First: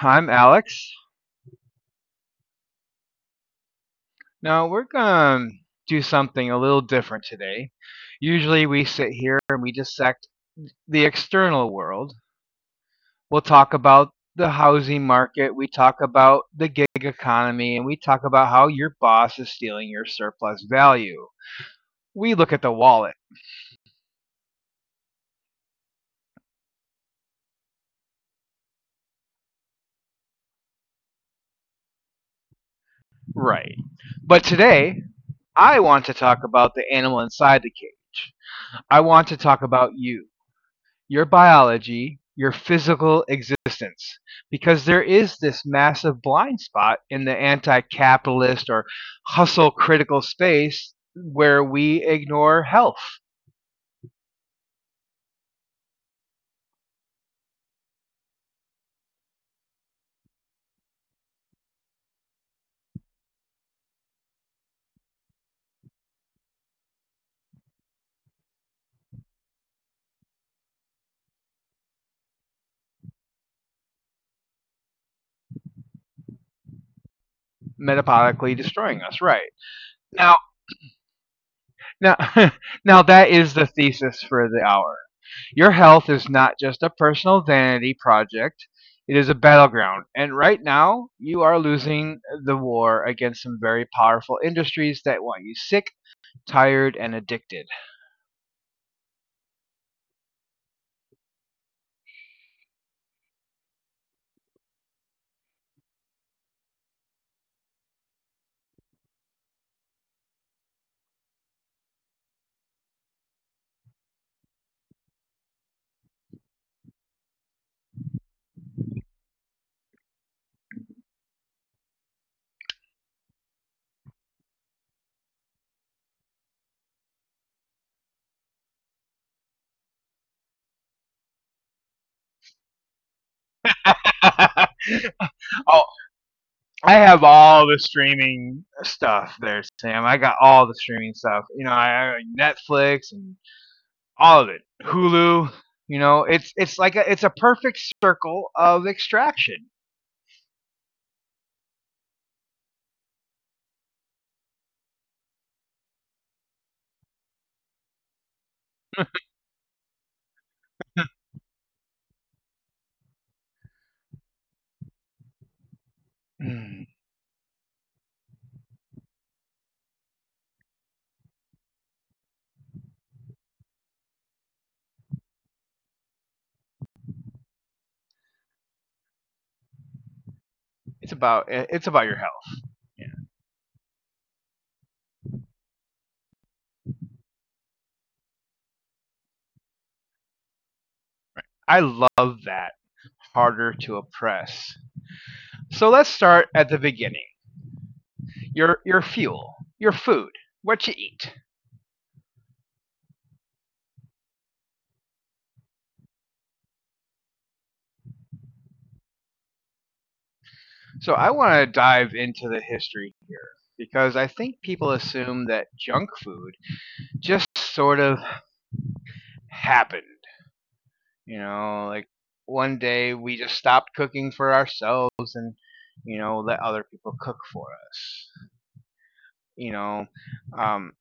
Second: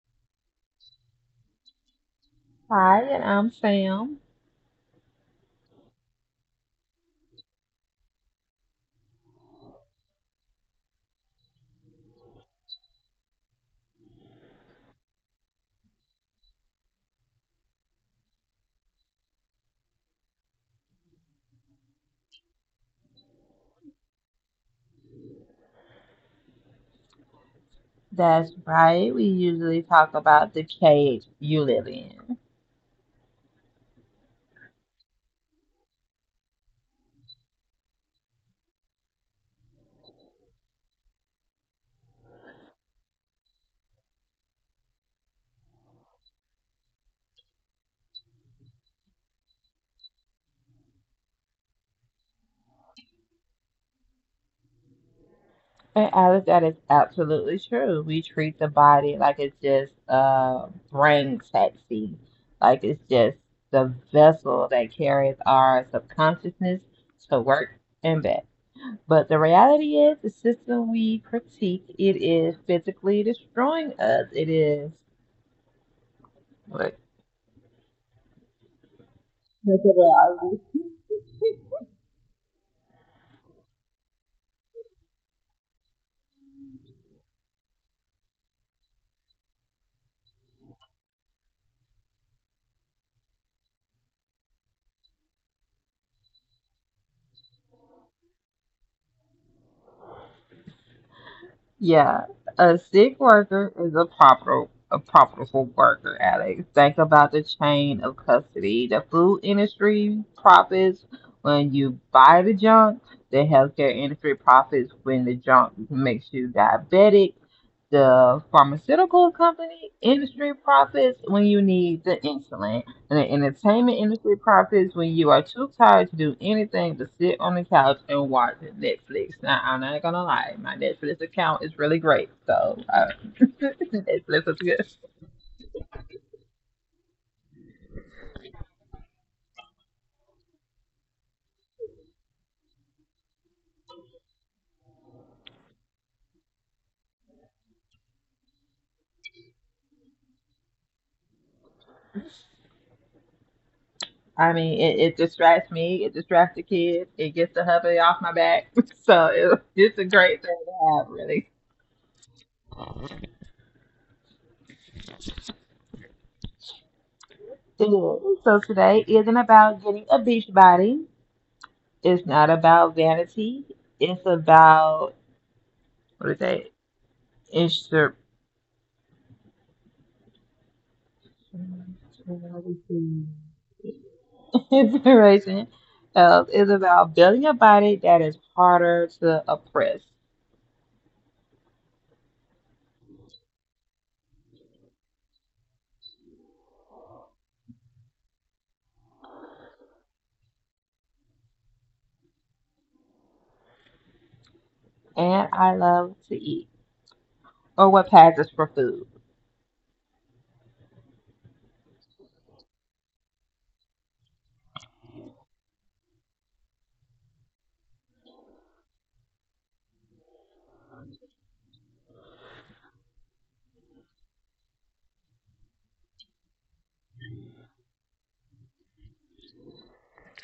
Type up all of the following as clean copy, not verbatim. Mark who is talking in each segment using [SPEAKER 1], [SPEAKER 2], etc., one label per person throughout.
[SPEAKER 1] I'm Alex.
[SPEAKER 2] Hi, and I'm Sam.
[SPEAKER 1] Now we're gonna do something a little different today. Usually we sit here and we dissect the external world. We'll talk about the housing market, we talk about the gig economy, and we talk about how your boss is stealing your surplus value. We look at the wallet.
[SPEAKER 2] That's right. We usually talk about the cage you live in.
[SPEAKER 1] Right. But today, I want to talk about the animal inside the cage. I want to talk about you, your biology, your physical existence. Because there is this massive blind spot in the anti capitalist or hustle critical space where we ignore health
[SPEAKER 2] And Alice, that is absolutely true. We treat the body like it's just a brain taxi, like it's just the vessel that carries our subconsciousness to work and back. But the reality is, the system we critique, it is physically destroying us. It is.
[SPEAKER 1] metabolically destroying us right now now. Now that is the thesis for the hour. Your health is not just a personal vanity project. It is a battleground, and right now you are losing the war against some very powerful industries that want you sick, tired, and addicted.
[SPEAKER 2] Yeah, a sick worker is a profitable worker, Alex. Think about the chain of custody. The food industry profits when you buy the junk. The healthcare industry profits when the junk makes you diabetic. The pharmaceutical company industry profits when you need the insulin, and the entertainment industry profits when you are too tired to do anything but sit on the couch and watch Netflix. Now, I'm not gonna lie, my Netflix account is really great, so
[SPEAKER 1] Oh,
[SPEAKER 2] Netflix is good.
[SPEAKER 1] I have all the streaming stuff there, Sam. I got all the streaming stuff. You know, I, Netflix and all of it. Hulu. You know, it's like it's a perfect circle of extraction.
[SPEAKER 2] I mean, it distracts me, it distracts the kids, it gets the hubby off my back, so it's a great thing to have, really. Yeah, so today isn't about getting a beach body. It's not about vanity. It's about, what is that? Insur-
[SPEAKER 1] It's about your health. Yeah.
[SPEAKER 2] Inspiration. It's about building a body that is harder to oppress.
[SPEAKER 1] I love that. Harder to oppress. So let's start at the beginning. Your fuel, your food, what you eat.
[SPEAKER 2] And I love to eat, or what passes for food.
[SPEAKER 1] So I want to dive into the history here because I think people assume that junk food just sort of happened. You know, like one day we just stopped cooking for ourselves and, let other people cook for us. You know, um,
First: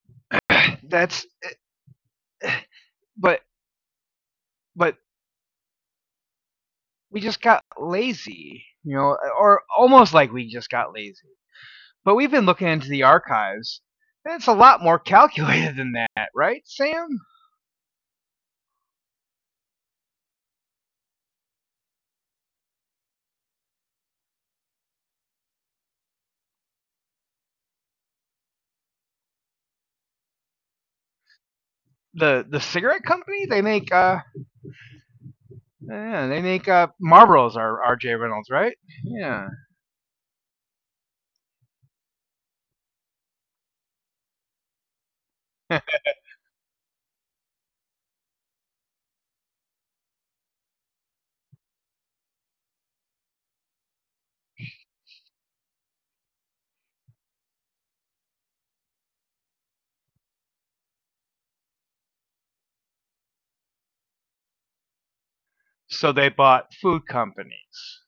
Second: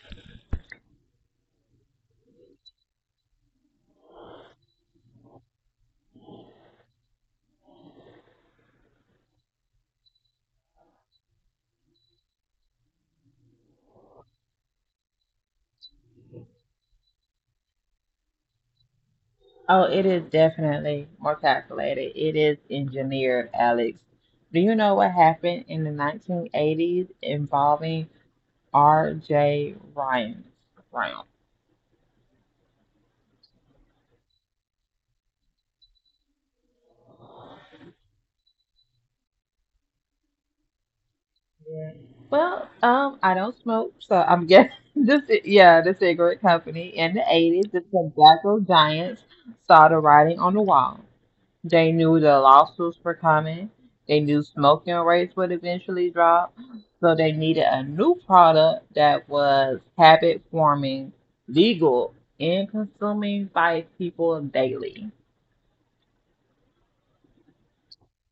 [SPEAKER 1] that's, but, but we just got lazy, or almost like we just got lazy. But we've been looking into the archives, and it's a lot more calculated than that, right, Sam?
[SPEAKER 2] Oh, it is definitely more calculated. It is engineered, Alex. Do you know what happened in the 1980s involving R.J. Ryan? Ryan.
[SPEAKER 1] The cigarette company. They make yeah, they make Marlboros. Are R.J. Reynolds right? Yeah.
[SPEAKER 2] Yeah. I don't smoke, so I'm guessing this. Yeah, the cigarette company in the '80s, the tobacco giants saw the writing on the wall. They knew the lawsuits were coming. They knew smoking rates would eventually drop, so they needed a new product that was habit forming, legal, and consuming by people daily.
[SPEAKER 1] So they bought food companies.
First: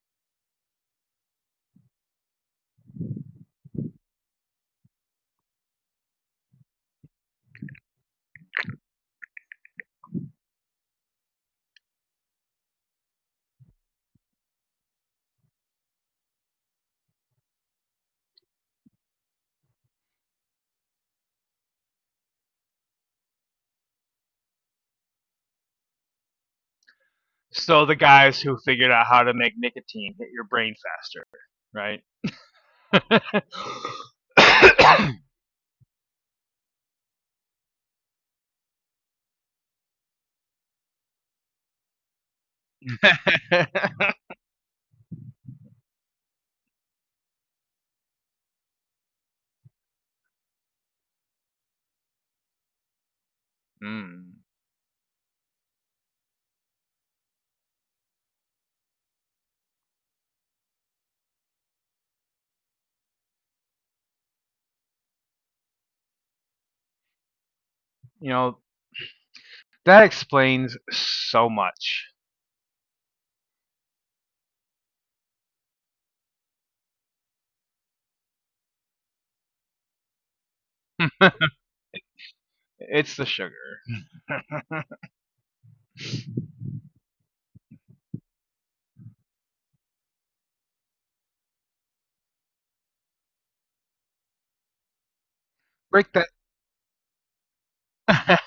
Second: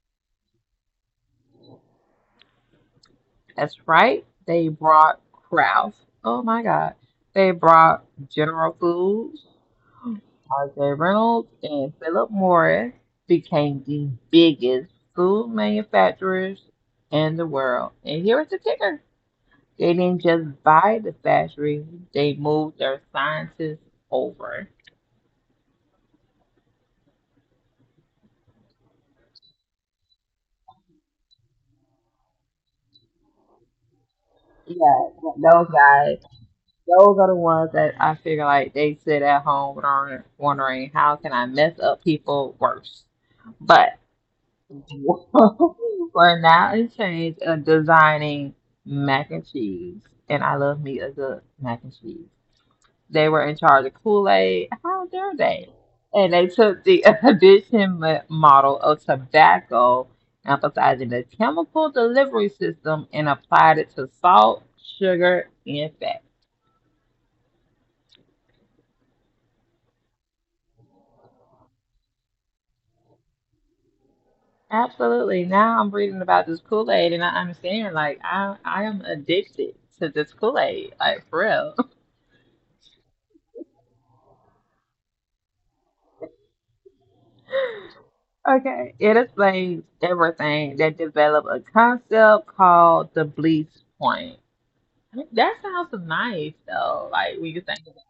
[SPEAKER 2] That's right. They brought Kraft. Oh my God. They brought General Foods. RJ Reynolds and Philip Morris became the biggest food manufacturers in the world. And here is the kicker. They didn't just buy the factory, they moved their scientists over.
[SPEAKER 1] So the guys who figured out how to make nicotine hit your brain faster, right?
[SPEAKER 2] Yeah, those guys, those are the ones that I figure like they sit at home wondering how can I mess up people worse. But we're now in charge of designing mac and cheese, and I love me a good mac and cheese. They were
[SPEAKER 1] Mm.
[SPEAKER 2] in charge of Kool-Aid. How dare they? And they took the model of tobacco, emphasizing the chemical delivery system, and applied it to salt, sugar, and fat.
[SPEAKER 1] You know that explains so much.
[SPEAKER 2] Absolutely. Now I'm reading about this Kool-Aid, and I understand. Like I am addicted to this Kool-Aid. Like for real.
[SPEAKER 1] It's the sugar.
[SPEAKER 2] Okay, it explains everything. They develop a concept called the bleach point. That
[SPEAKER 1] Break
[SPEAKER 2] sounds
[SPEAKER 1] that
[SPEAKER 2] nice though. Like when you think about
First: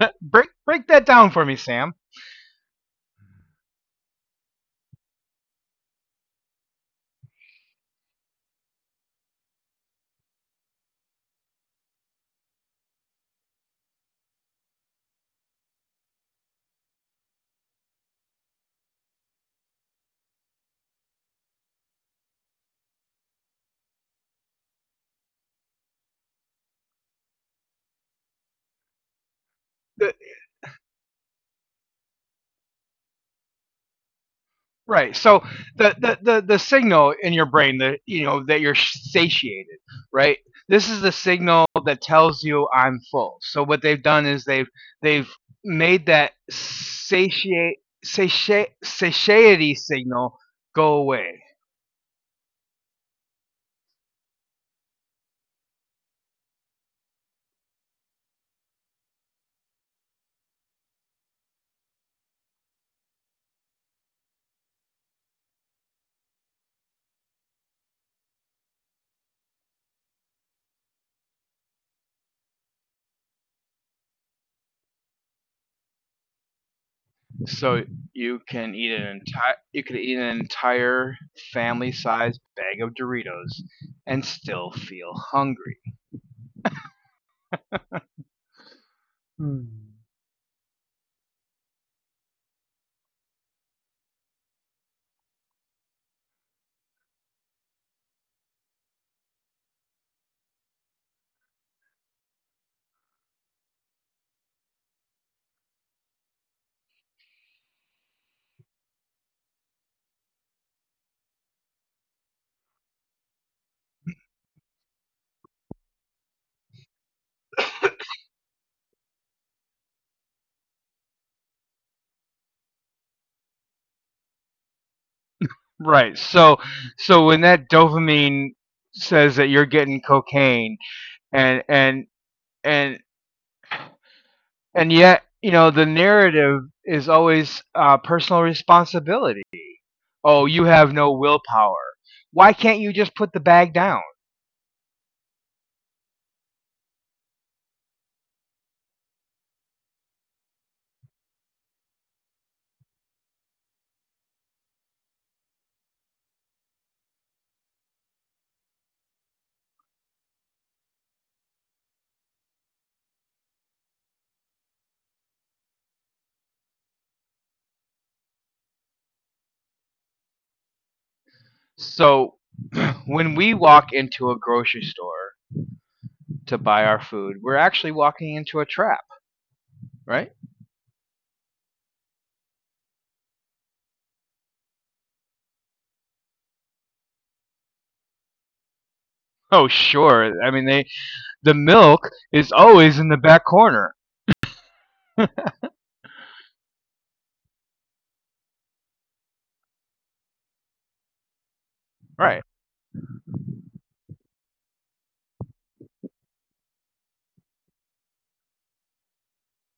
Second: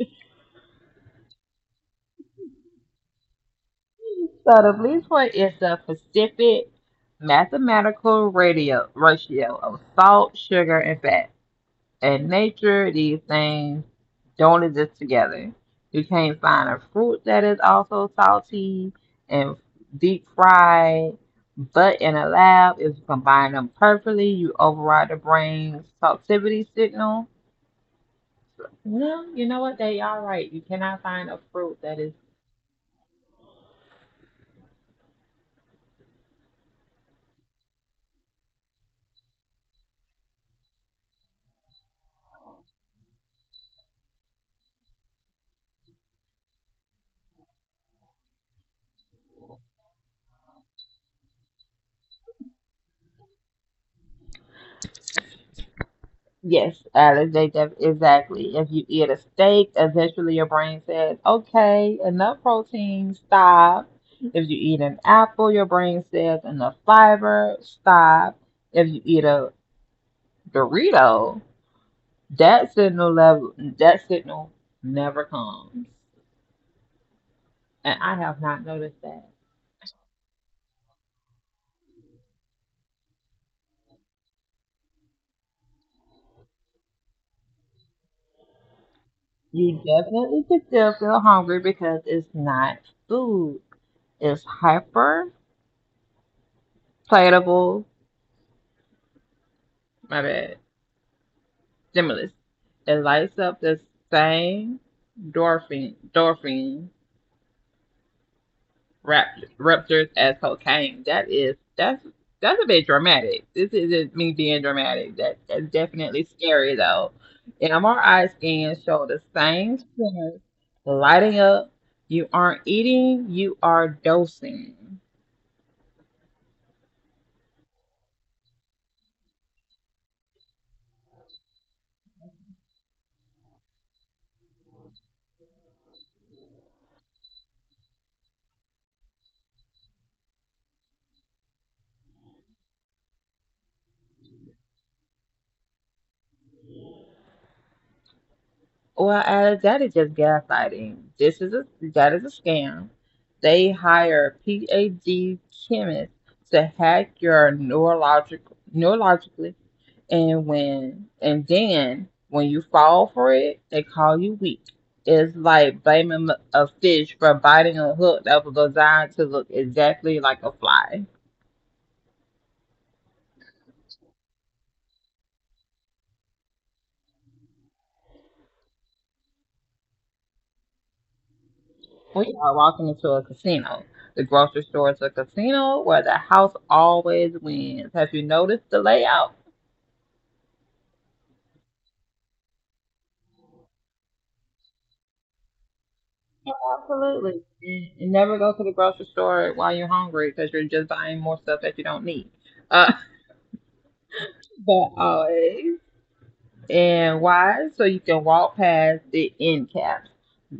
[SPEAKER 1] Break that down for me, Sam.
[SPEAKER 2] it. So the bleach point is the specific mathematical radio ratio of salt, sugar, and fat. In nature, these things don't exist together. You can't find a fruit that is also salty and deep fried, but in a lab, if you combine them perfectly, you override the brain's saltivity signal. No, you know what? They are right. You cannot find a fruit that is.
[SPEAKER 1] Right. So the signal in your brain that you know that you're satiated, right? This is the signal that tells you I'm full. So what they've done is they've made that satiate satiate satiety signal go away.
[SPEAKER 2] Yes, Alex, exactly. If you eat a steak, eventually your brain says, okay, enough protein, stop. If you eat an apple, your brain says, enough fiber, stop. If you eat a Dorito, that signal level, that signal never comes.
[SPEAKER 1] So
[SPEAKER 2] And I have not noticed that.
[SPEAKER 1] you could eat an entire family-sized bag of Doritos and still feel hungry.
[SPEAKER 2] You
[SPEAKER 1] Mm.
[SPEAKER 2] definitely could still feel hungry because it's not food. It's hyper palatable. My bad. Stimulus that lights up the same dopamine receptors as cocaine. That is, that's a bit dramatic. This isn't me being dramatic. That that's definitely scary though. MRI scans show the same centers lighting up. You aren't eating, you are dosing.
[SPEAKER 1] Right. so when that dopamine says that you're getting cocaine and and and and yet, the narrative is always personal responsibility. Oh, you have no willpower. Why can't you just put the bag down?
[SPEAKER 2] Well, Alex, that is just gaslighting. This is a That is a scam. They hire PhD chemists to hack your neurologically, and when and then when you fall for it, they call you weak. It's like blaming a fish for biting a hook that was designed to look exactly like a fly.
[SPEAKER 1] So when we walk into a grocery store to buy our food, we're actually walking into a trap, right?
[SPEAKER 2] We are walking into a casino. The grocery store is a casino where the house always wins. Have you noticed the layout?
[SPEAKER 1] Oh, sure. I mean, the milk is always in the back corner.
[SPEAKER 2] Absolutely. And never go to the grocery store while you're hungry because you're just buying more stuff that you don't need. Uh,
[SPEAKER 1] Right.
[SPEAKER 2] but always and wise so you can walk past the end caps.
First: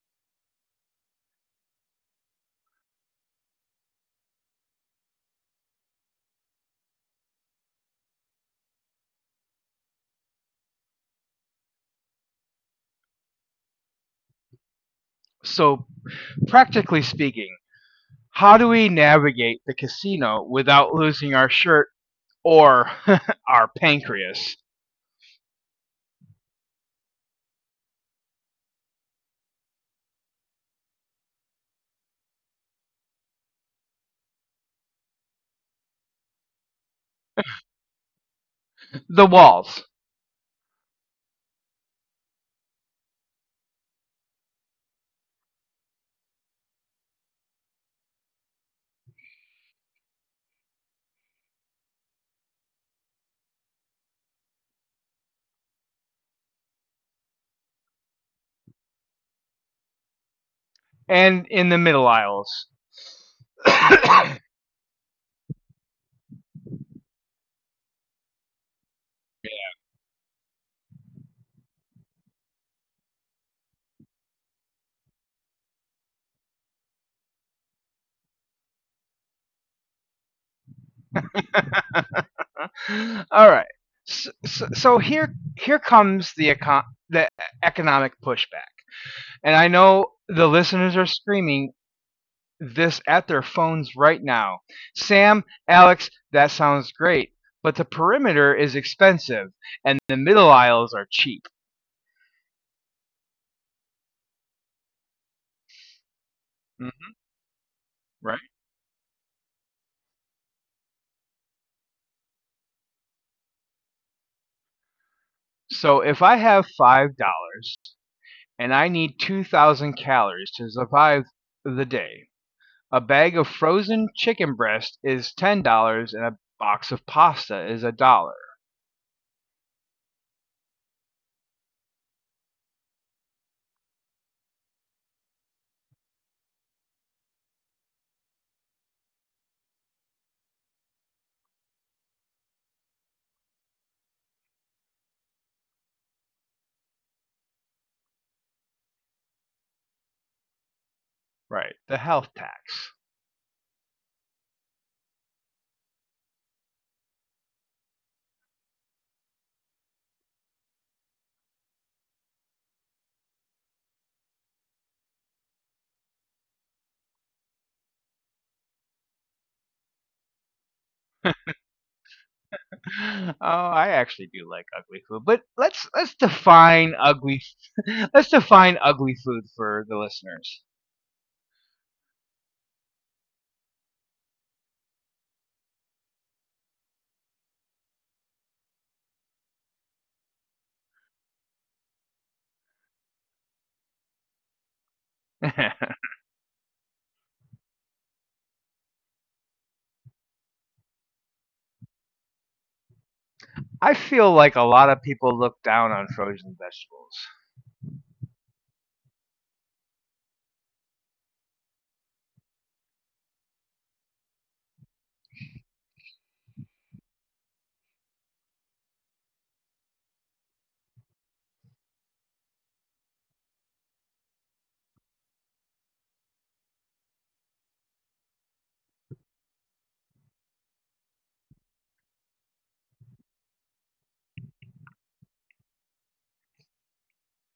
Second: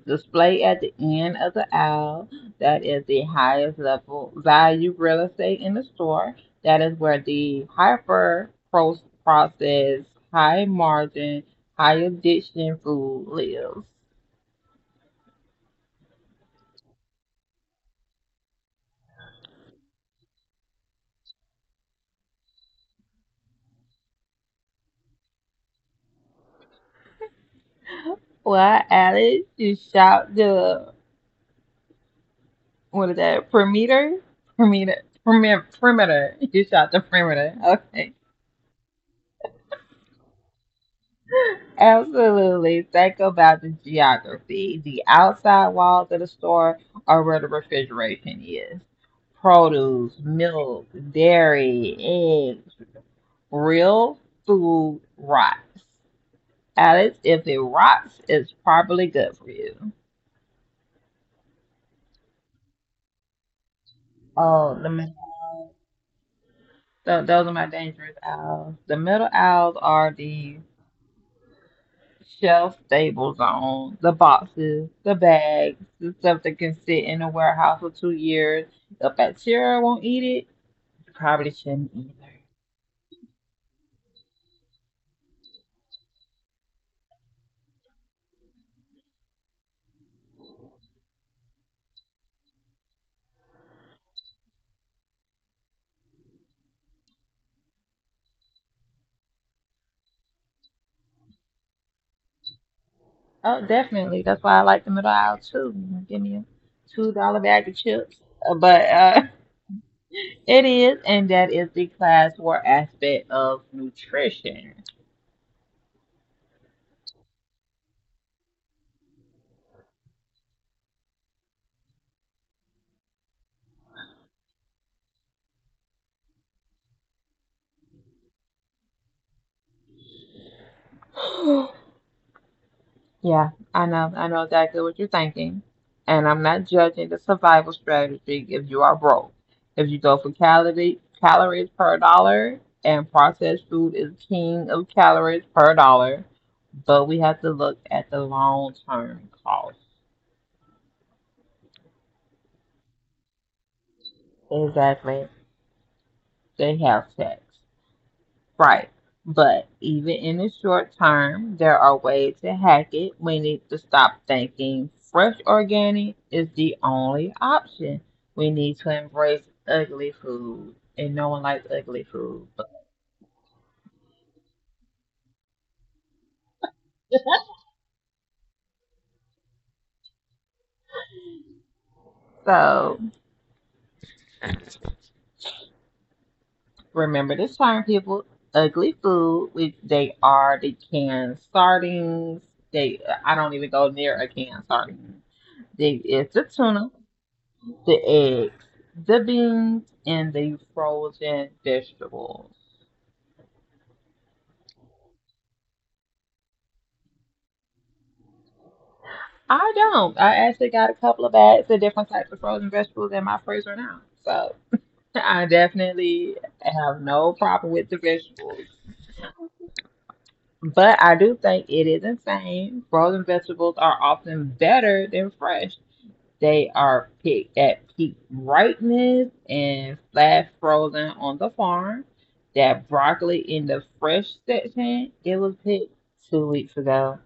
[SPEAKER 2] Display at the end of the aisle, that is the highest level value real estate in the store. That is where the processed, high margin, high addiction food lives.
[SPEAKER 1] So practically speaking, how do we navigate the casino without losing our shirt or our pancreas?
[SPEAKER 2] Well, Alex, you shop good. What is that? Perimeter? Perimeter. Perimeter. Perimeter. You shot the perimeter. Okay.
[SPEAKER 1] The walls
[SPEAKER 2] Absolutely. Think about the geography, the outside walls of the store are where the refrigeration is. Produce, milk, dairy, eggs, real food rots. Alex, if it rots, it's probably good for you.
[SPEAKER 1] and in the middle aisles. All
[SPEAKER 2] Oh, the middle. Those are my dangerous owls. The middle owls are the shelf stable on the boxes, the bags, the stuff that can sit in a warehouse for 2 years. The bacteria won't eat it. Probably shouldn't either.
[SPEAKER 1] right. So, here comes the the economic pushback. And I know the listeners are screaming this at their phones right now. Sam, Alex, that sounds great, but the perimeter is expensive and the middle aisles are cheap,
[SPEAKER 2] Oh, definitely. That's why I like the middle aisle too. Give me a $2 bag of chips. Uh, But
[SPEAKER 1] right?
[SPEAKER 2] uh, it is, and that is the class war aspect of nutrition.
[SPEAKER 1] So if I have $5 and I need 2,000 calories to survive the day, a bag of frozen chicken breast is $10 and a box of pasta is a dollar.
[SPEAKER 2] Yeah, I know. I know exactly what you're thinking. And I'm not judging the survival strategy if you are broke. If you go for calories per dollar, and processed food is king of calories per dollar, but we have to look at the long term cost.
[SPEAKER 1] Right. The health tax.
[SPEAKER 2] Exactly. The health tax. Right. But even in the short term, there are ways to hack it. We need to stop thinking fresh organic is the only option. We need to embrace ugly food, and no one likes ugly food.
[SPEAKER 1] Oh, I actually do like ugly food, but let's define ugly. Let's define ugly food for the listeners.
[SPEAKER 2] So remember this term, people. Ugly food, which they are the canned sardines. They, I don't even go near a canned sardine. They, it's the tuna, the eggs, the beans, and the frozen vegetables.
[SPEAKER 1] I feel like a lot of people look down on frozen vegetables.
[SPEAKER 2] I don't. I actually got a couple of bags of different types of frozen vegetables in my freezer now. So I definitely have no problem with the vegetables. But I do think it is insane. Frozen vegetables are often better than fresh. They are picked at peak ripeness and flash frozen on the farm. That broccoli in the fresh section, it was picked 2 weeks ago,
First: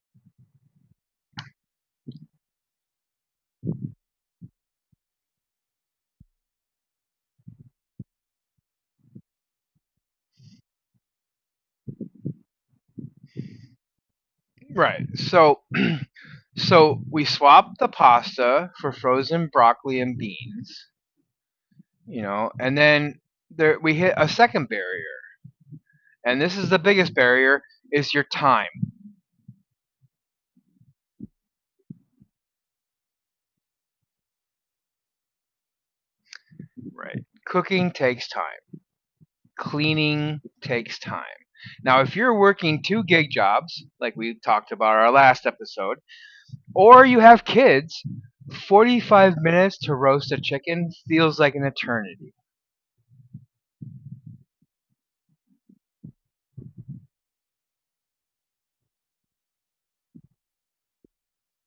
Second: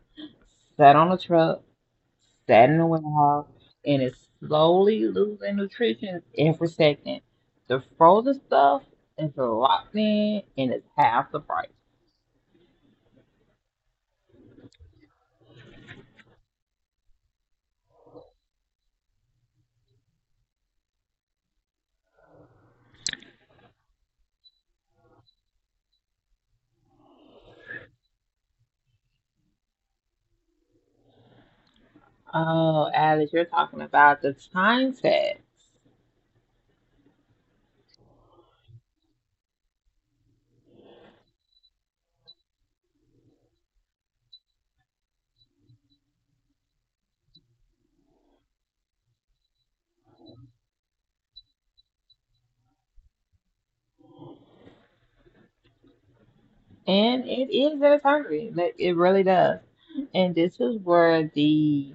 [SPEAKER 2] sat on a truck, sat in the warehouse, and is slowly losing nutrition every second. The frozen stuff is locked in and it's half the price.
[SPEAKER 1] Right. so we swapped the pasta for frozen broccoli and beans, and then there we hit a second barrier. And this is the biggest barrier is your time.
[SPEAKER 2] Oh, Alice, you're talking about the time set.
[SPEAKER 1] Right. Cooking takes time. Cleaning takes time. Now, if you're working two gig jobs, like we talked about our last episode, or you have kids, 45 minutes to roast a chicken feels like an eternity.
[SPEAKER 2] And it is very hungry. Like it really does. And this is where the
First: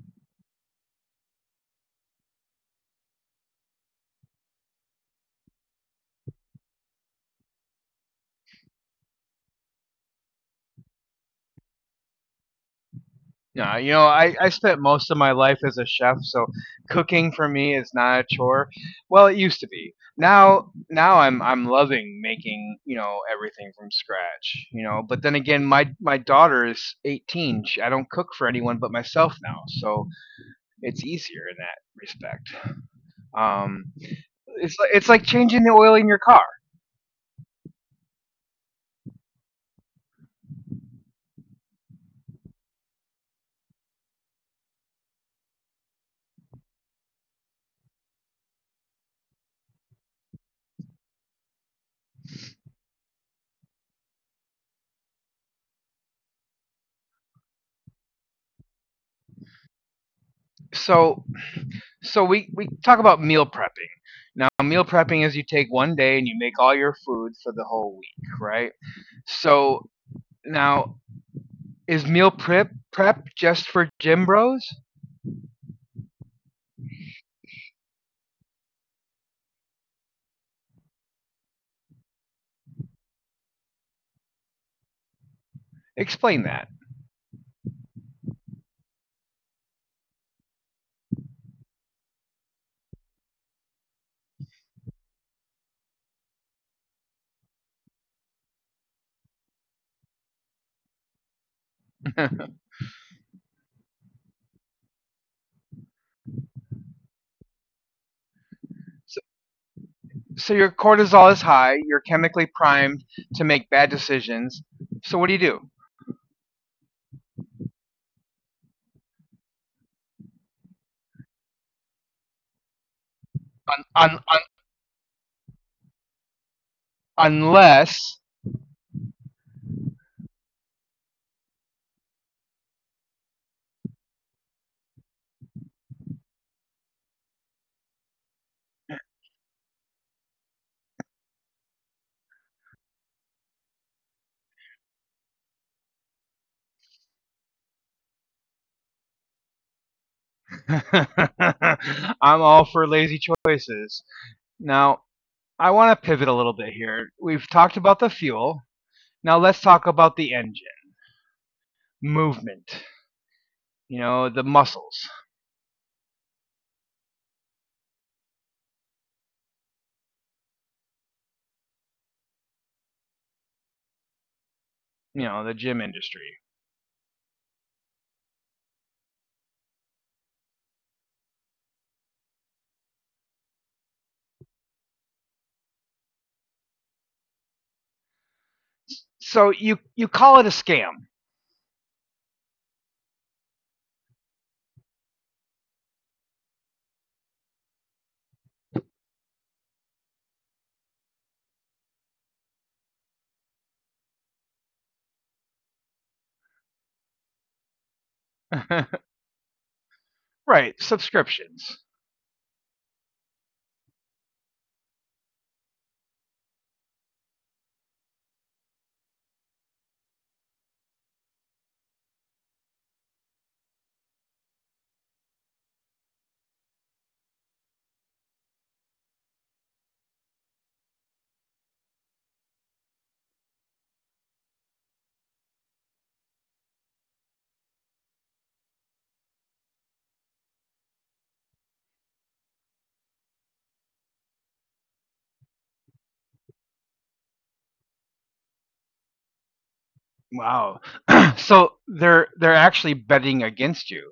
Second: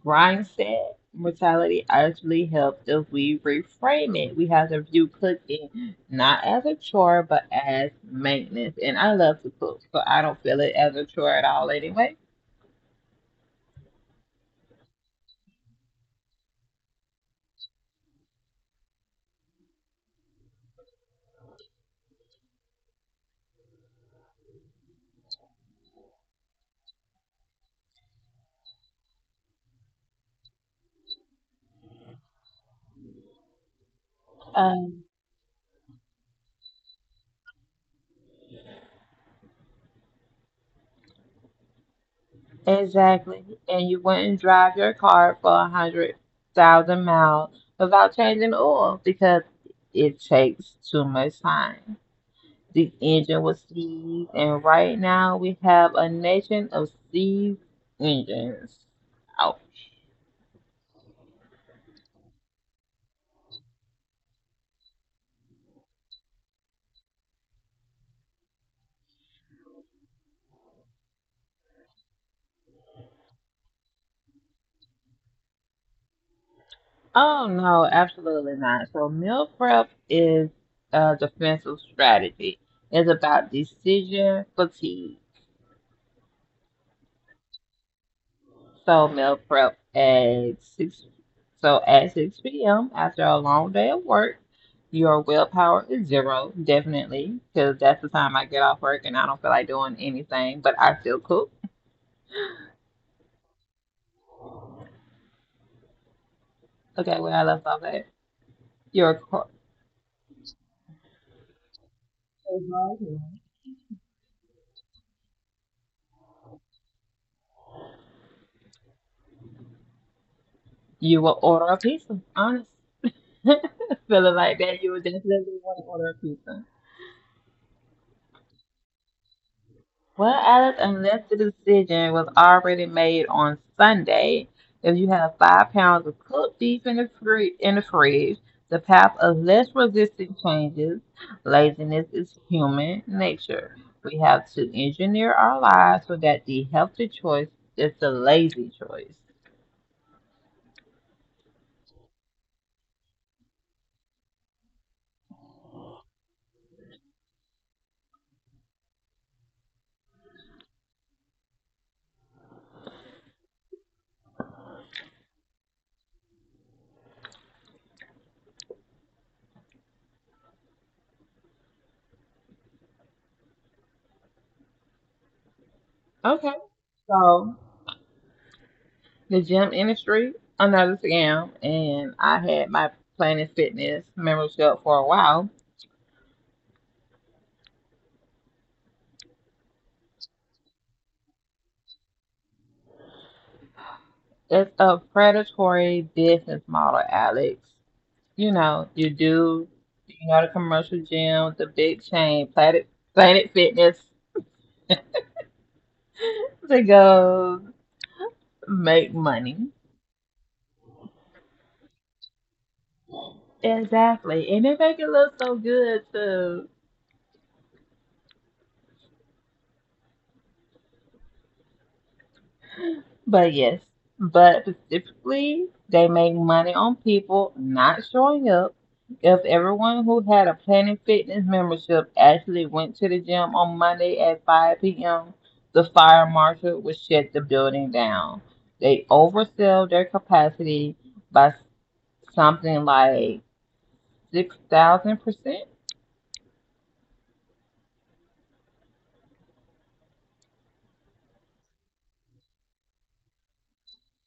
[SPEAKER 2] grind set mortality actually helped if we reframe it. We have to view cooking not as a chore but as maintenance. And I love to cook, so I don't feel it as a chore at all anyway.
[SPEAKER 1] No, I spent most of my life as a chef, so cooking for me is not a chore. Well, it used to be. Now, I'm loving making, everything from scratch. But then again, my daughter is 18. I don't cook for anyone but myself now, so it's easier in that respect. Um, it's like changing the oil in your car.
[SPEAKER 2] Exactly. And you wouldn't drive your car for 100,000 miles without changing oil because it takes too much time. The engine was seized, and right now we have a nation of seized engines. Ouch.
[SPEAKER 1] So so we talk about meal prepping. Now, meal prepping is you take one day and you make all your food for the whole week, right? So now, is meal prep just for gym bros?
[SPEAKER 2] Oh no, absolutely not. So meal prep is a defensive strategy. It's about decision fatigue.
[SPEAKER 1] Explain that.
[SPEAKER 2] So meal prep at six so at six p.m. after a long day of work, your willpower is zero, definitely, because that's the time I get off work and I don't feel like doing anything, but I still cook. Okay, where I left off at. Your car,
[SPEAKER 1] so, so, your cortisol is high. You're chemically primed to make bad decisions. So what do you do?
[SPEAKER 2] you will order a pizza. Honest,
[SPEAKER 1] Un,
[SPEAKER 2] feeling
[SPEAKER 1] un,
[SPEAKER 2] like
[SPEAKER 1] un,
[SPEAKER 2] that, you would definitely want to order a pizza.
[SPEAKER 1] unless,
[SPEAKER 2] Well, Alex, unless the decision was already made on Sunday, if you have 5 pounds of cooked beef in the fridge, the path of less resistance changes. Laziness is human nature. We have to engineer our lives so that the healthy choice is the lazy choice.
[SPEAKER 1] I'm all for lazy choices. Now, I want to pivot a little bit here. We've talked about the fuel. Now let's talk about the engine, movement, the muscles, the gym industry.
[SPEAKER 2] Okay, so the gym industry, another scam, and I had my Planet Fitness membership for a while.
[SPEAKER 1] So you call it a scam.
[SPEAKER 2] It's a predatory business model, Alex. You know, you do, you know, the commercial gym, the big chain, Planet Fitness, to go make money.
[SPEAKER 1] Right, subscriptions.
[SPEAKER 2] Exactly. And they make it look so good, too. But yes, but specifically, they make money on people not showing up. If everyone who had a Planet Fitness membership actually went to the gym on Monday at 5 p.m., the fire marshal would shut the building down. They oversell their capacity by something like 6,000%.
[SPEAKER 1] Wow. So they're actually betting against you.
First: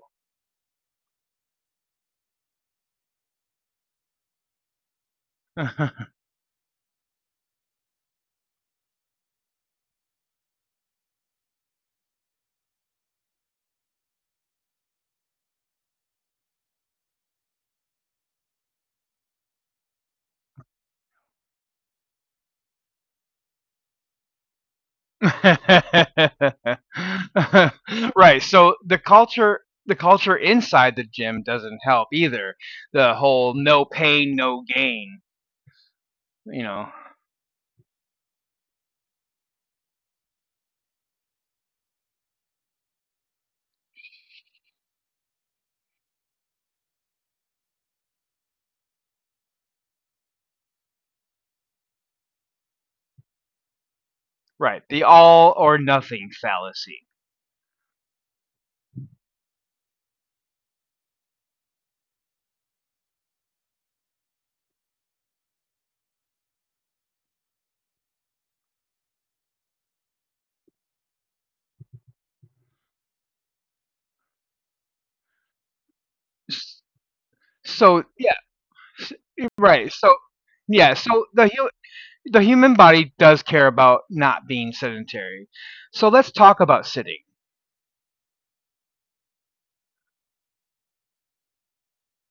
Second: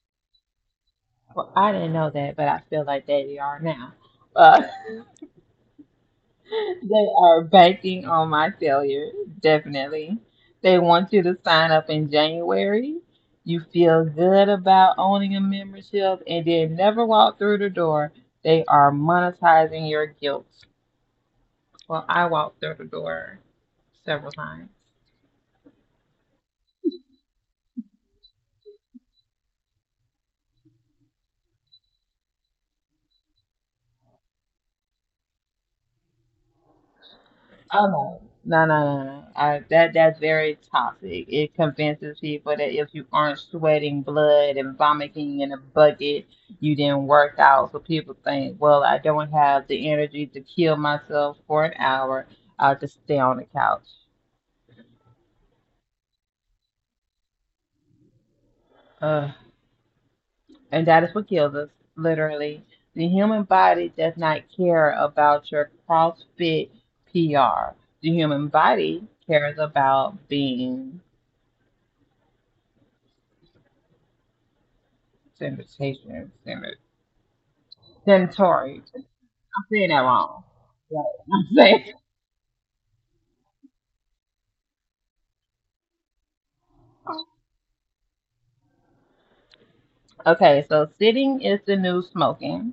[SPEAKER 2] Well, I didn't know that, but I feel like they are now. Uh, they are banking on my failure, definitely. They want you to sign up in January. You feel good about owning a membership and then never walk through the door. They are monetizing your guilt. Well, I walked through the door several times.
[SPEAKER 1] Right. So the culture inside the gym doesn't help either. The whole no pain, no gain, you know.
[SPEAKER 2] Oh no, no, no, no, no. I, that that's very toxic. It convinces people that if you aren't sweating blood and vomiting in a bucket, you didn't work out. So people think, well, I don't have the energy to kill myself for an hour. I'll just stay on the couch.
[SPEAKER 1] Right. The all or nothing fallacy.
[SPEAKER 2] Ugh. And that is what kills us, literally. The human body does not care about your CrossFit PR. The human body cares about being sanitation, than
[SPEAKER 1] So yeah,
[SPEAKER 2] Tory. I'm saying that
[SPEAKER 1] right.
[SPEAKER 2] wrong.
[SPEAKER 1] So
[SPEAKER 2] Right.
[SPEAKER 1] yeah,
[SPEAKER 2] I'm
[SPEAKER 1] so the
[SPEAKER 2] saying.
[SPEAKER 1] hu- the human body does care about not being sedentary. So let's talk about sitting.
[SPEAKER 2] Okay, so sitting is the new smoking.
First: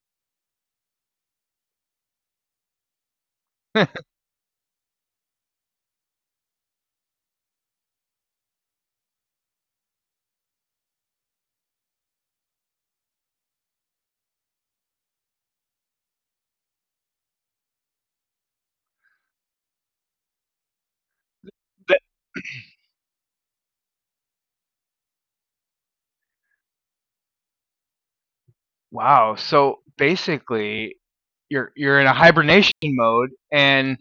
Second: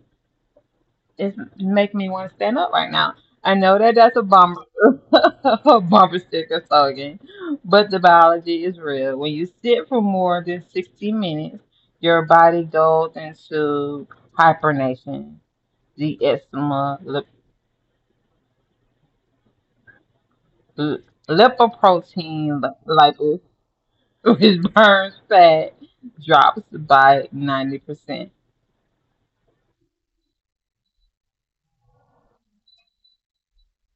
[SPEAKER 2] It's making me want to stand up right now. I know
[SPEAKER 1] Th-
[SPEAKER 2] that that's a bumper a bumper sticker slogan, but the biology is real. When you sit for more than 60 minutes, your body goes into hibernation. The eczema, lip, lipoprotein which burns fat, drops by 90%.
[SPEAKER 1] wow. So basically, you're in a hibernation mode, and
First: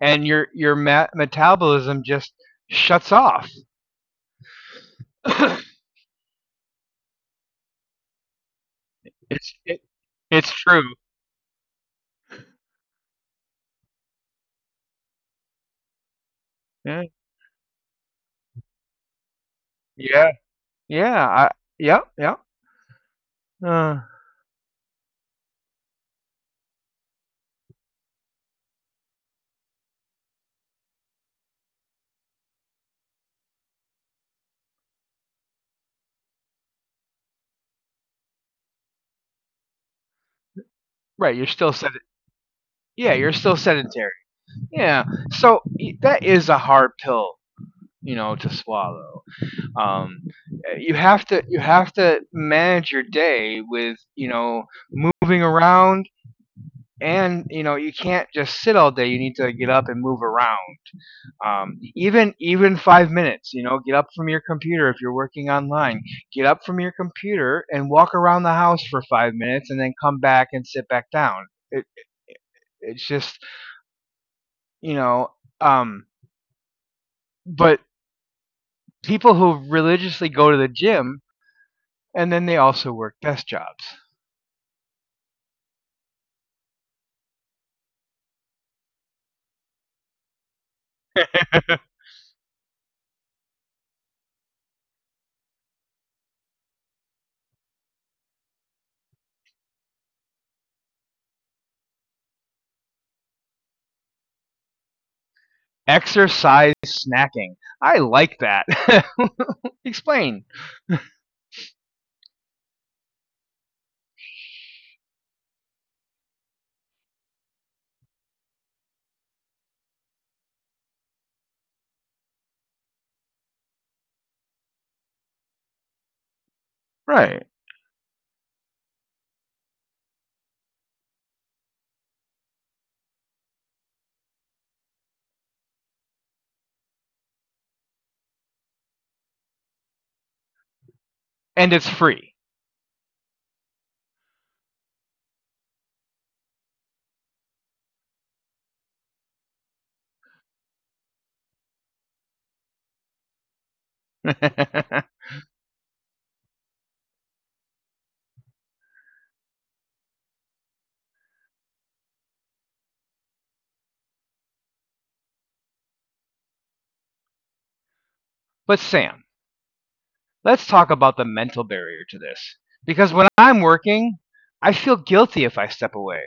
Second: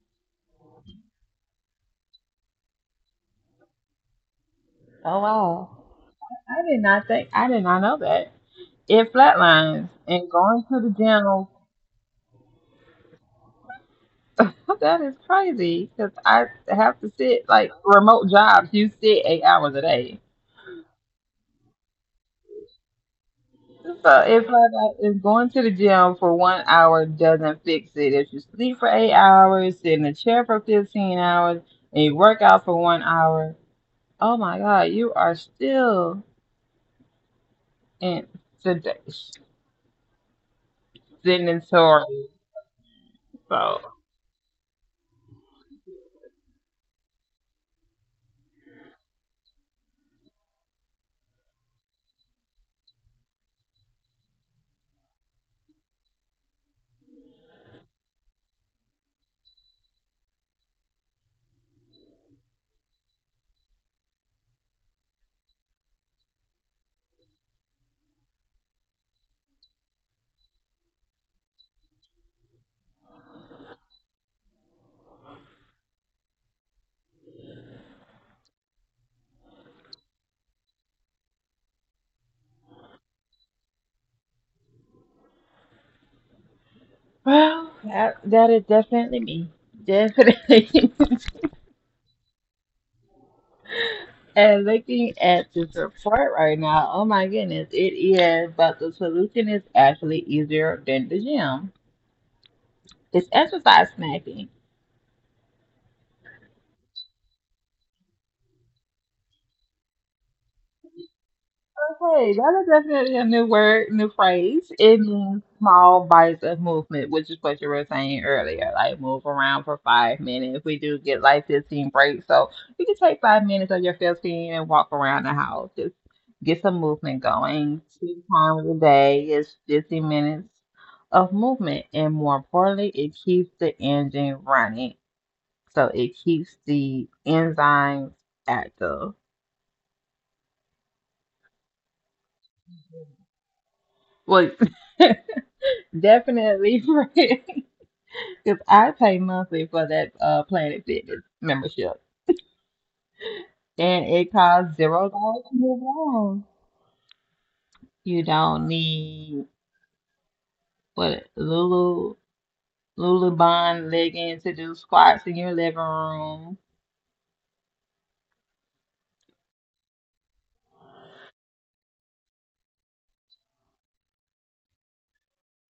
[SPEAKER 1] your metabolism just shuts off.
[SPEAKER 2] Oh wow. I did not know that. It
[SPEAKER 1] it's it,
[SPEAKER 2] flatlines and
[SPEAKER 1] it's
[SPEAKER 2] going to
[SPEAKER 1] true.
[SPEAKER 2] the gym. That is crazy because I have
[SPEAKER 1] Yeah.
[SPEAKER 2] to sit like remote jobs. You sit 8 hours a day.
[SPEAKER 1] Yeah. Yeah. Yep. Yep. Uh,
[SPEAKER 2] So if like if going to the gym for 1 hour doesn't fix it, if you sleep for 8 hours, sit in a chair for 15 hours, and you work out for 1 hour, oh my god, you are still in today
[SPEAKER 1] right. You're
[SPEAKER 2] sitting in
[SPEAKER 1] still sedentary.
[SPEAKER 2] sore.
[SPEAKER 1] Yeah, you're still sedentary. Yeah, so that is a hard pill, to swallow. Um, you have to manage your day with moving around, and you can't just sit all day. You need to get up and move around. Even 5 minutes, get up from your computer if you're working online. Get up from your computer and walk around the house for 5 minutes, and then come back and sit back down. It's just you know. Um, but people who religiously go to the gym and then they also work desk jobs.
[SPEAKER 2] Well, that is definitely me. Definitely. And looking at this report right now, oh my goodness, it is, but the solution is actually easier than the gym. It's exercise snacking.
[SPEAKER 1] Exercise snacking. I like that. Explain.
[SPEAKER 2] Okay, that is definitely a new word, new phrase. It means small bites of movement, which is what you were saying earlier. Like move around for 5 minutes. We do get like 15 breaks. So you can take 5 minutes of your 15 and walk around the house. Just get some
[SPEAKER 1] Right.
[SPEAKER 2] movement going. Two times a day is 50 minutes of movement. And more importantly, it keeps the engine running. So it keeps the enzymes active.
[SPEAKER 1] And it's free.
[SPEAKER 2] Well, definitely free. Because I pay monthly for that Planet Fitness membership.
[SPEAKER 1] But
[SPEAKER 2] And it costs $0 to move on. You don't need what Lulu Bond leggings to do squats in your living room.
[SPEAKER 1] Sam, let's talk about the mental barrier to this. Because when I'm working, I feel guilty if I step away.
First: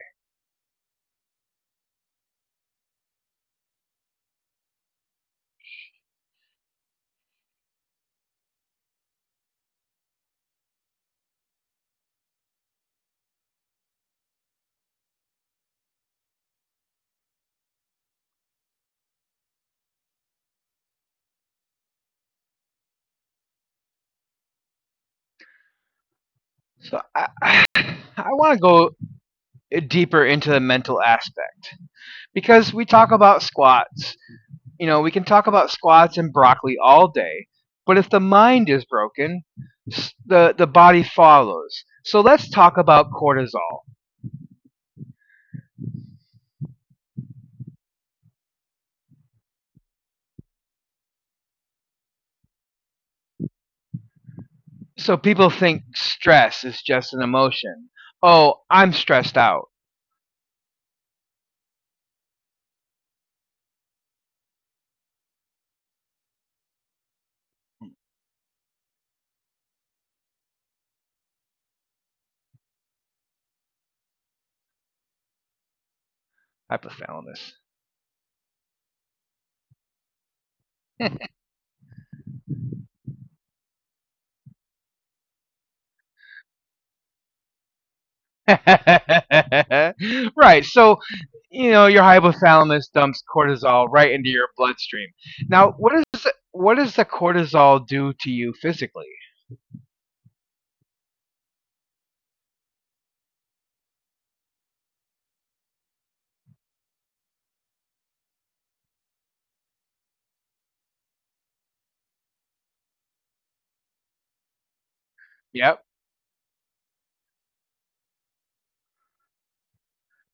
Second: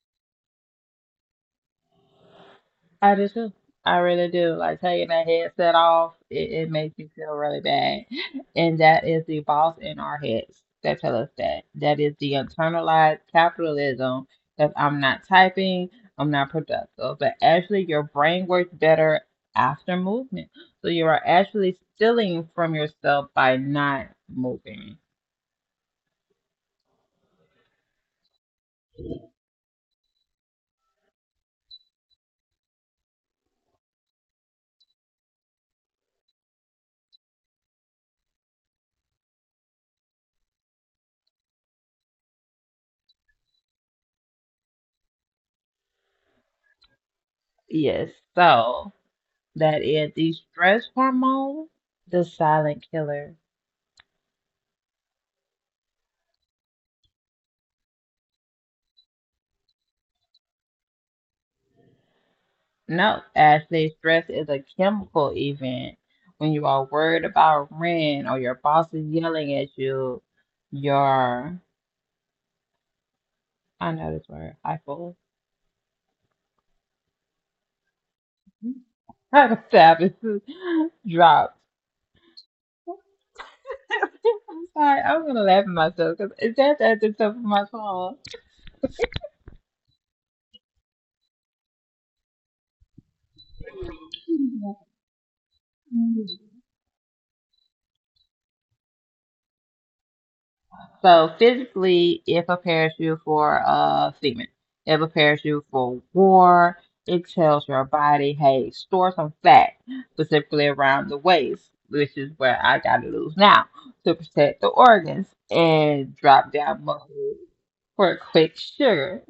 [SPEAKER 2] I do too. I really do. Like taking that headset off, it makes me feel really bad. And that is the boss in our heads that tell us that. That is the internalized capitalism that I'm not typing, I'm not productive. But actually, your brain works better after movement. So you are actually stealing from yourself by not moving.
[SPEAKER 1] So I want to go deeper into the mental aspect because we talk about squats. You know, we can talk about squats and broccoli all day, but if the mind is broken, the body follows. So let's talk about cortisol.
[SPEAKER 2] Yes. So that is the stress hormone, the silent killer.
[SPEAKER 1] So people think stress is just an emotion. Oh, I'm stressed out.
[SPEAKER 2] No, Ashley, stress is a chemical event. When you are worried about rent or your boss is yelling at you, your, I know this word, hypo,
[SPEAKER 1] Hypothalamus.
[SPEAKER 2] hypothalamus drops. I'm sorry, I'm gonna laugh at myself because it's just at the top of my tongue.
[SPEAKER 1] Right. So, your hypothalamus dumps cortisol right into your bloodstream. Now, what does the cortisol do to you physically?
[SPEAKER 2] So physically, it prepares you for sickness. It prepares you for war. It tells your body, hey, store some fat, specifically around the waist, which is where I gotta lose now to protect the
[SPEAKER 1] Yep.
[SPEAKER 2] organs and drop down muscle for quick sugar.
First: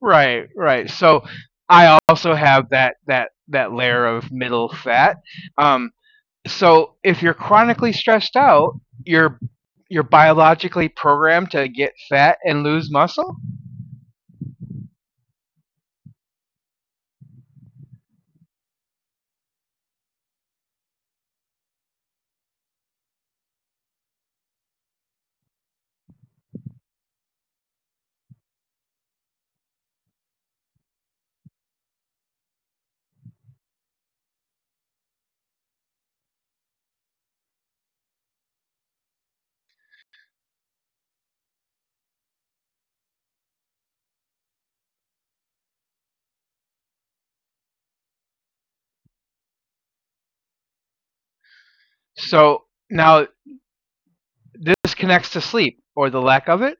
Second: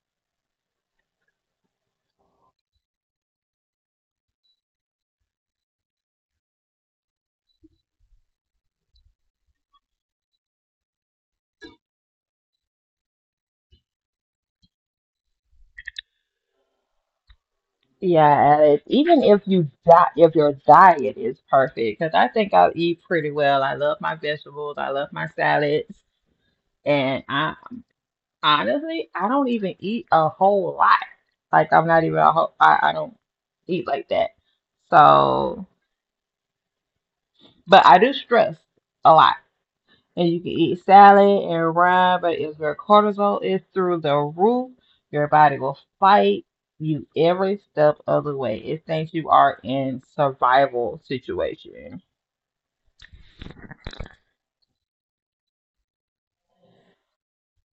[SPEAKER 1] Right, right. So I also have that that layer of middle fat. Um, so if you're chronically stressed out, you're you're biologically programmed to get fat and lose muscle.
[SPEAKER 2] Yeah, and it, even if you if your diet is perfect, because I think I eat pretty well. I love my vegetables. I love my salads, and I honestly, I don't even eat a whole lot. Like I'm not even a whole, I don't eat like that. So, but I do stress a lot. And you can eat salad and rye, but if your cortisol is through the roof, your body will fight you every step of the way. It thinks you are in survival situation.
[SPEAKER 1] So now this connects to sleep or the lack of it.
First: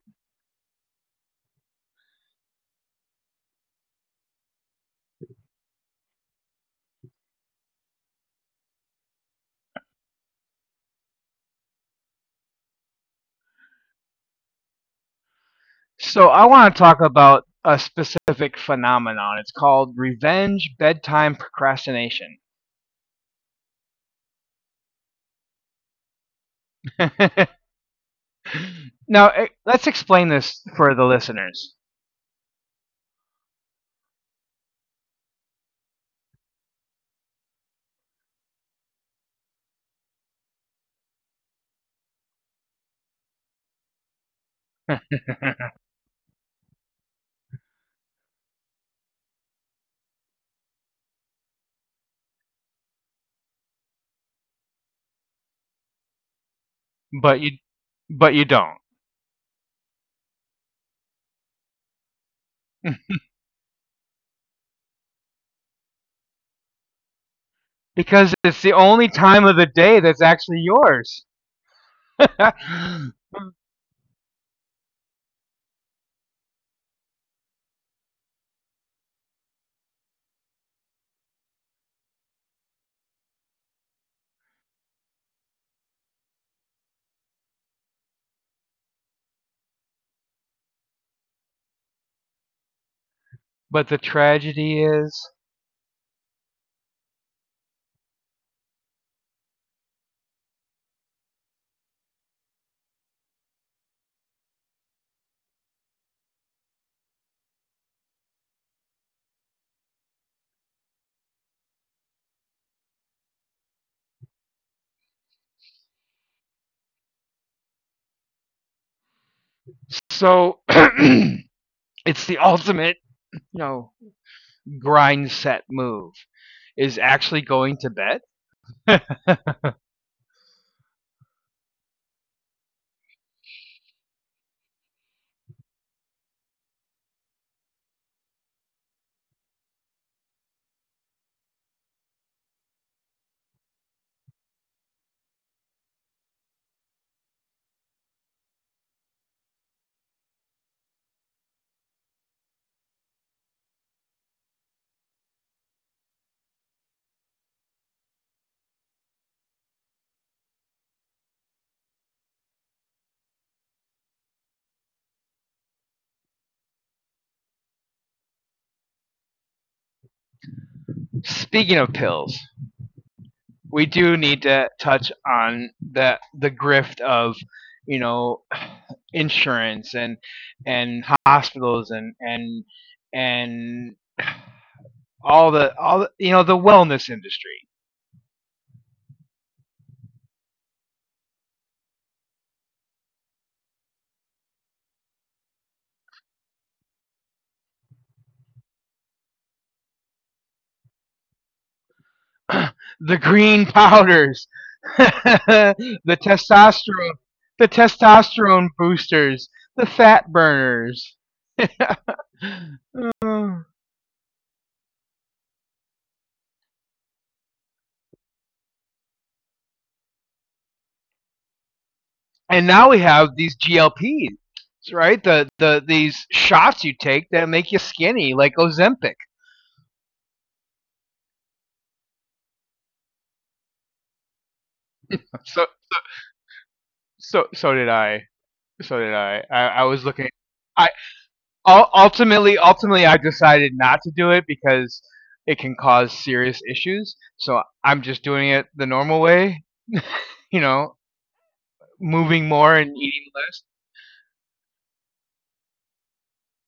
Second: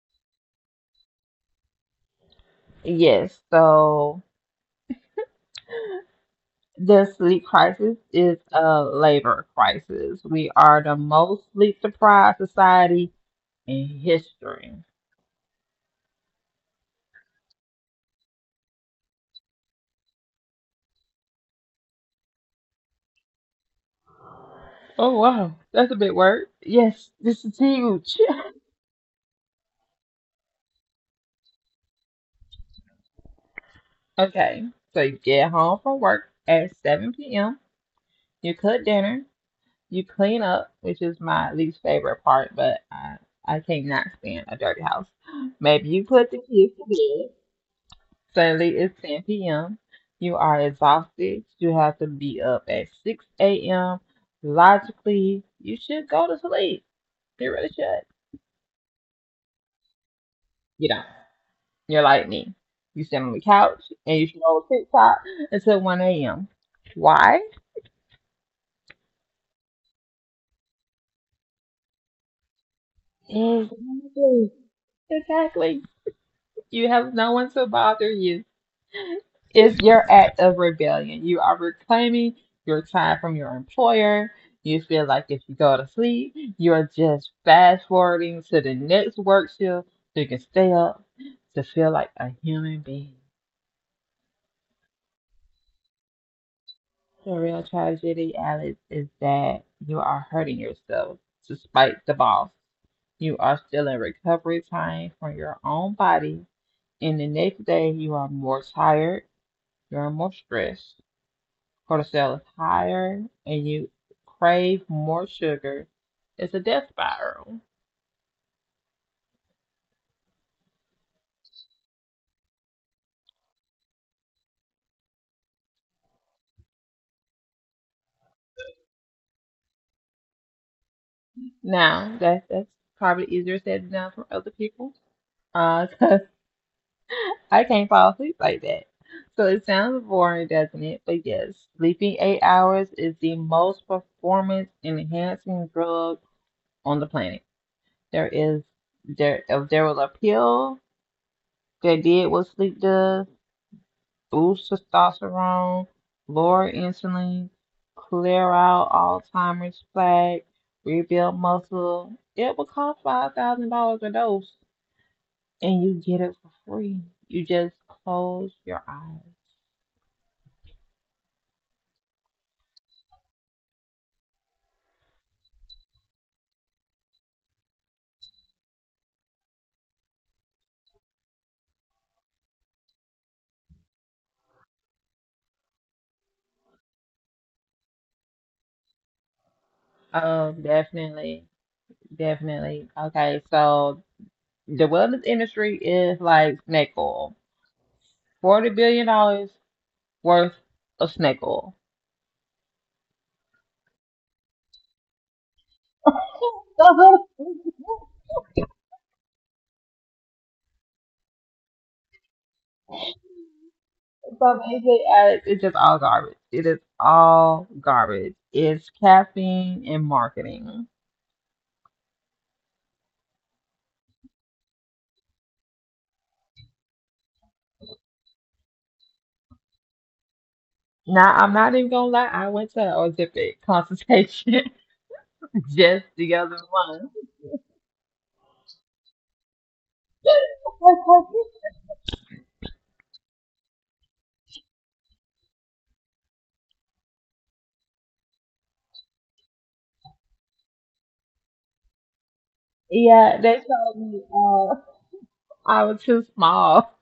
[SPEAKER 2] Yes, so the sleep crisis is a labor crisis. We are the most sleep deprived society in history.
[SPEAKER 1] So I want to talk about a specific phenomenon. It's called revenge bedtime procrastination.
[SPEAKER 2] Oh wow, that's a big word. Yes, this is huge.
[SPEAKER 1] Now, let's explain this for the listeners.
[SPEAKER 2] Okay, so you get home from work at 7 p.m. You cook dinner. You clean up, which is my least favorite part, but I cannot stand a dirty house. Maybe you put the kids to bed. Suddenly it's 10 p.m. You are exhausted. You have to be up at 6 a.m. Logically, you should go to sleep. You really should.
[SPEAKER 1] but you but you don't
[SPEAKER 2] You don't. You're like me. You sit on the couch and you scroll TikTok until 1 a.m. Why?
[SPEAKER 1] because it's the only time of the day that's actually yours. But
[SPEAKER 2] Exactly. Exactly. You have no one to bother you. It's your act of rebellion. You are reclaiming your time from your employer. You feel like if you go to sleep, you're just fast forwarding to the next work shift so you can stay up to feel like a human being.
[SPEAKER 1] the tragedy is,
[SPEAKER 2] The real tragedy, Alex, is that you are hurting yourself despite the boss. You are still in recovery time from your own body, and the next day you are more tired, you're more stressed, cortisol is higher, and you crave more sugar. It's a death spiral.
[SPEAKER 1] so, it's the ultimate, you know, grind set move is actually going to bed.
[SPEAKER 2] Now, that's probably easier said than done for other people. Uh. I can't fall asleep like that. So it sounds boring, doesn't it? But yes, sleeping 8 hours is the most performance enhancing drug on the planet. There is there if there was a pill that did what sleep does, boost testosterone, lower insulin, clear out Alzheimer's plaque, rebuild muscle, it would cost $5,000 a dose and you get it for free. You just close your eyes.
[SPEAKER 1] Speaking of pills, we do need to touch on the grift of you know insurance and hospitals and all the, you know the wellness industry.
[SPEAKER 2] Oh, definitely. Definitely. Okay, so the wellness industry is like snake oil. $40 billion worth of snake oil.
[SPEAKER 1] The green powders, the testosterone the testosterone boosters, the fat burners. uh.
[SPEAKER 2] So basically, it's just all garbage. It is all garbage. It's caffeine and marketing.
[SPEAKER 1] And now we have these GLPs, right? These shots you take that make you skinny, like Ozempic.
[SPEAKER 2] Now, I'm not even gonna lie, I went to a Ozempic consultation just
[SPEAKER 1] So
[SPEAKER 2] the other month.
[SPEAKER 1] so did I. So did I. I was looking. I ultimately I decided not to do it because it can cause serious issues. So I'm just doing it the normal way, you know, moving more and
[SPEAKER 2] Yeah, they
[SPEAKER 1] eating less.
[SPEAKER 2] told me I was too small.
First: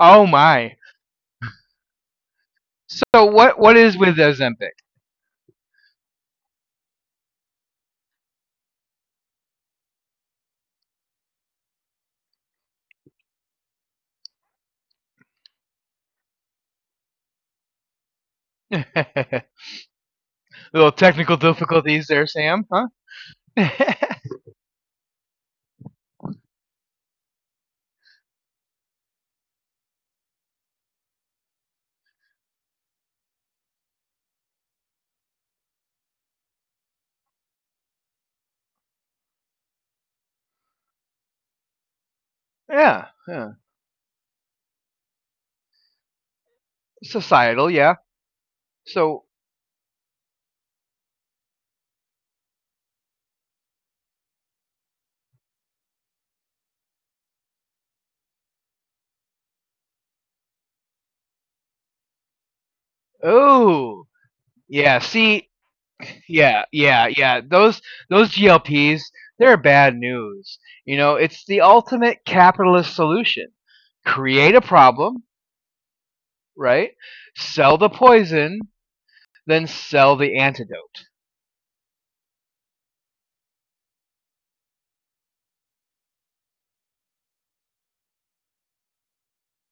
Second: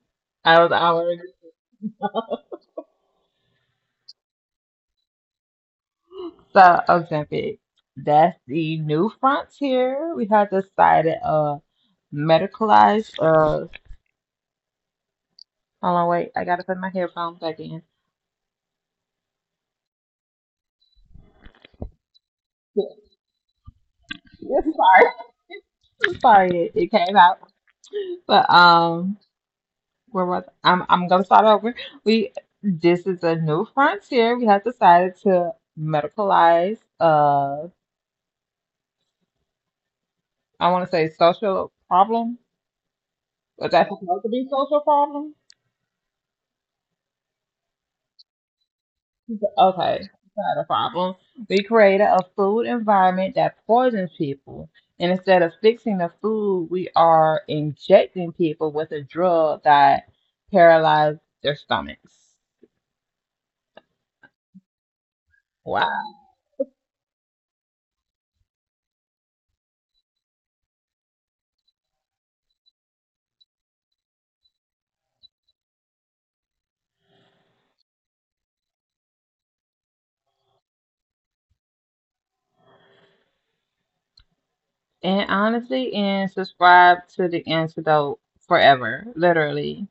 [SPEAKER 1] Oh
[SPEAKER 2] I was
[SPEAKER 1] my.
[SPEAKER 2] already
[SPEAKER 1] So what is with Ozempic?
[SPEAKER 2] so Ozempic. That's the new frontier. We have decided medicalized hold on wait, I gotta put my headphones back in.
[SPEAKER 1] Little technical difficulties there, Sam, huh?
[SPEAKER 2] Yes, sorry. I'm sorry it came out. But where was I'm gonna start over. We This is a new frontier. We have decided to medicalize I wanna say social problem.
[SPEAKER 1] Yeah. Yeah.
[SPEAKER 2] Was that supposed to be social problem?
[SPEAKER 1] Societal, yeah. So,
[SPEAKER 2] Okay, not a problem. We created a food environment that poisons people. And instead of fixing the food, we are injecting people with a drug that paralyzes their stomachs.
[SPEAKER 1] oh, yeah. See,
[SPEAKER 2] Wow.
[SPEAKER 1] yeah, yeah, yeah. Those GLPs, they're bad news. You know, it's the ultimate capitalist solution: create a problem, right? Sell the poison, then sell the antidote.
[SPEAKER 2] And honestly, and subscribe to the antidote forever, literally.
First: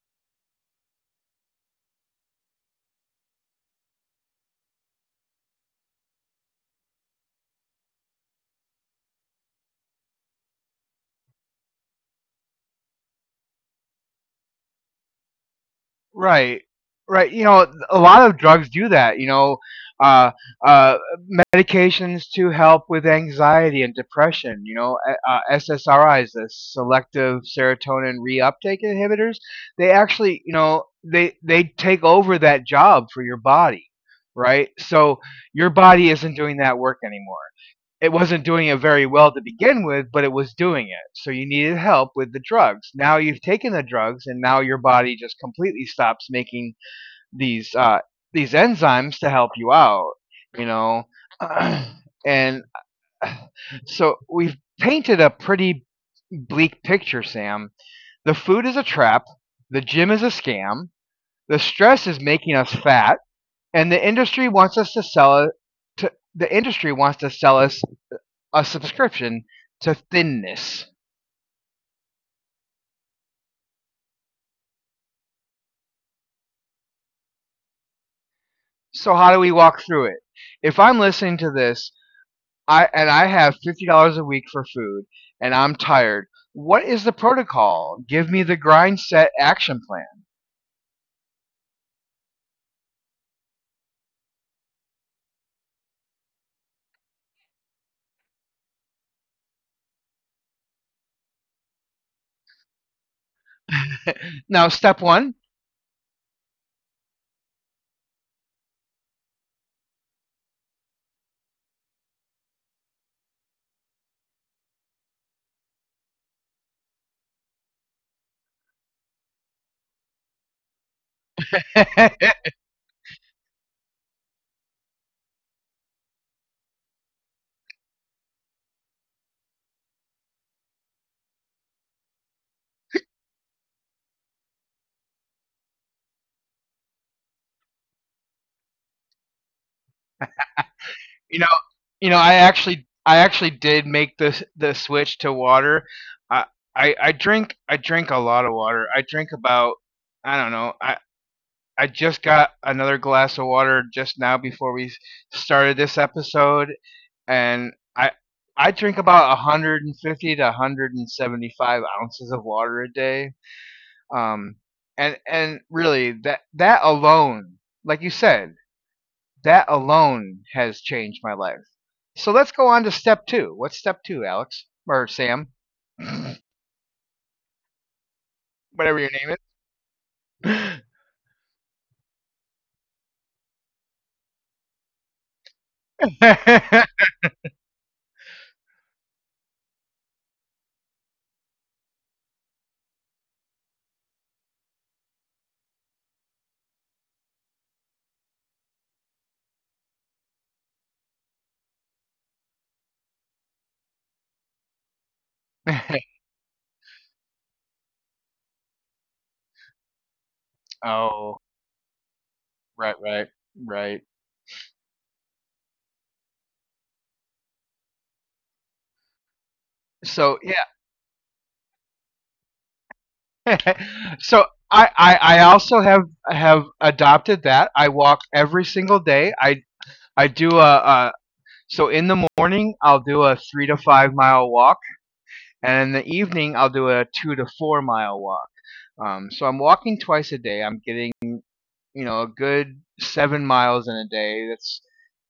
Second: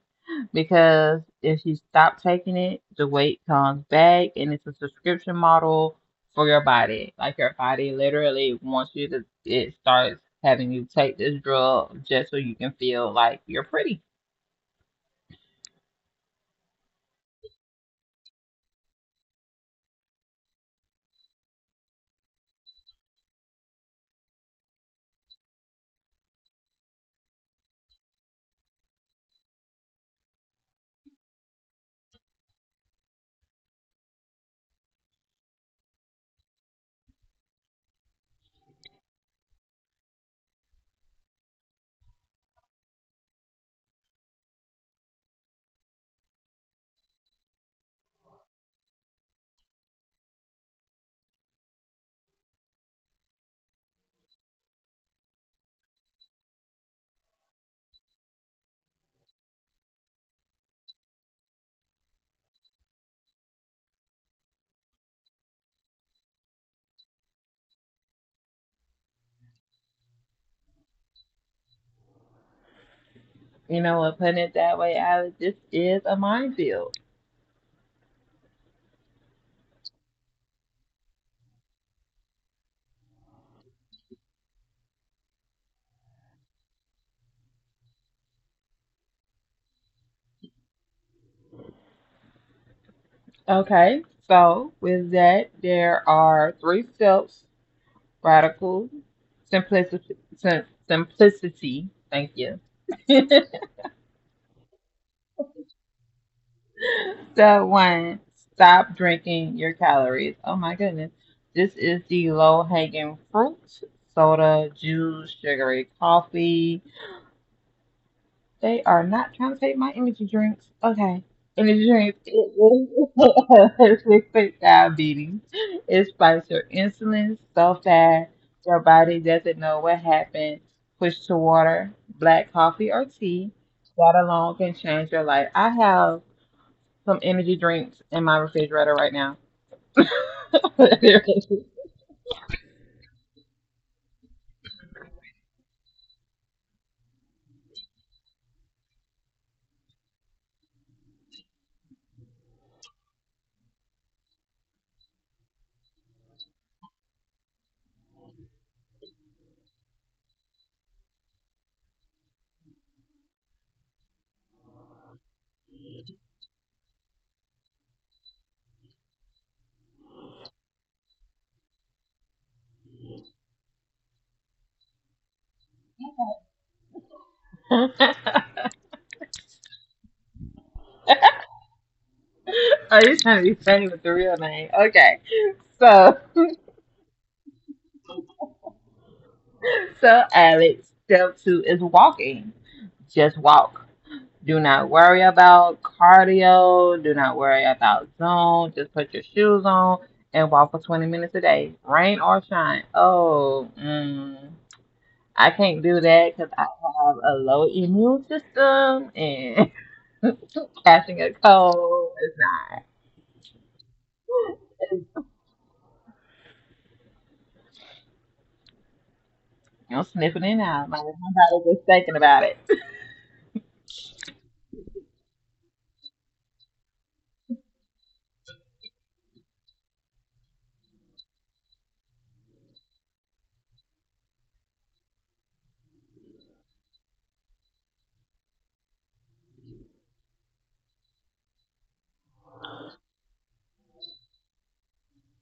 [SPEAKER 2] Because if you stop taking it, the weight comes back, and it's a subscription model for your body. Like your body literally wants you to, it starts having you take this drug just so you can feel like you're pretty.
[SPEAKER 1] Right. Right. You know, a lot of drugs do that, uh, uh, medications to help with anxiety and depression, SSRIs, the selective serotonin reuptake inhibitors, they actually, they take over that job for your body, right? So your body isn't doing that work anymore. It wasn't doing it very well to begin with, but it was doing it. So you needed help with the drugs. Now you've taken the drugs, and now your body just completely stops making these uh, these enzymes to help you out. You know, and so we've painted a pretty bleak picture, Sam. The food is a trap. The gym is a scam. The stress is making us fat, and the industry wants us to sell it. The industry wants to sell us a subscription to thinness.
[SPEAKER 2] You know what, putting it that way, Alex, this is a minefield.
[SPEAKER 1] So how do we walk through it? If I'm listening to this, I have $50 a week for food, and I'm tired. What is the protocol? Give me the grind set action plan.
[SPEAKER 2] Okay, so with that, there are three steps radical, simplicity, simplicity, thank you.
[SPEAKER 1] Now, step one.
[SPEAKER 2] Step one stop drinking your calories. Oh my goodness. This is the low hanging fruit, soda, juice, sugary coffee. They are not trying to take my energy drinks. Okay. Energy drinks.
[SPEAKER 1] you
[SPEAKER 2] It is diabetes. It spikes your insulin so fast your body doesn't know what happened. Push to water, black coffee, or tea. That alone can change your life. I have some energy drinks in my refrigerator right now.
[SPEAKER 1] know, I actually did make this the switch to water. I, I drink a lot of water. I drink about, I don't know, I just got another glass of water just now before we started this episode, and I drink about 150 to 175 ounces of water a day. Um, and really that alone, like you said, that alone has changed my life. So let's go on to step two. What's step two, Alex or Sam,
[SPEAKER 2] Are
[SPEAKER 1] whatever your name is?
[SPEAKER 2] you trying to be funny with the real name? Okay. So, so Alex, step two is walking. Just walk. Do not worry about cardio. Do not worry about zone. Just put your shoes on and walk for 20 minutes a day, rain or shine. Oh, I can't do that because I have a low immune system and passing a
[SPEAKER 1] oh,
[SPEAKER 2] cold is not.
[SPEAKER 1] right, right.
[SPEAKER 2] It's, you know,
[SPEAKER 1] So
[SPEAKER 2] sniffing it
[SPEAKER 1] yeah,
[SPEAKER 2] out. Like, nobody's just thinking about it.
[SPEAKER 1] so I I also have adopted that. I walk every single day. I do a so in the morning I'll do a 3 to 5 mile walk, and in the evening I'll do a 2 to 4 mile walk. So I'm walking twice a day. I'm getting, you know, a good 7 miles in a day. That's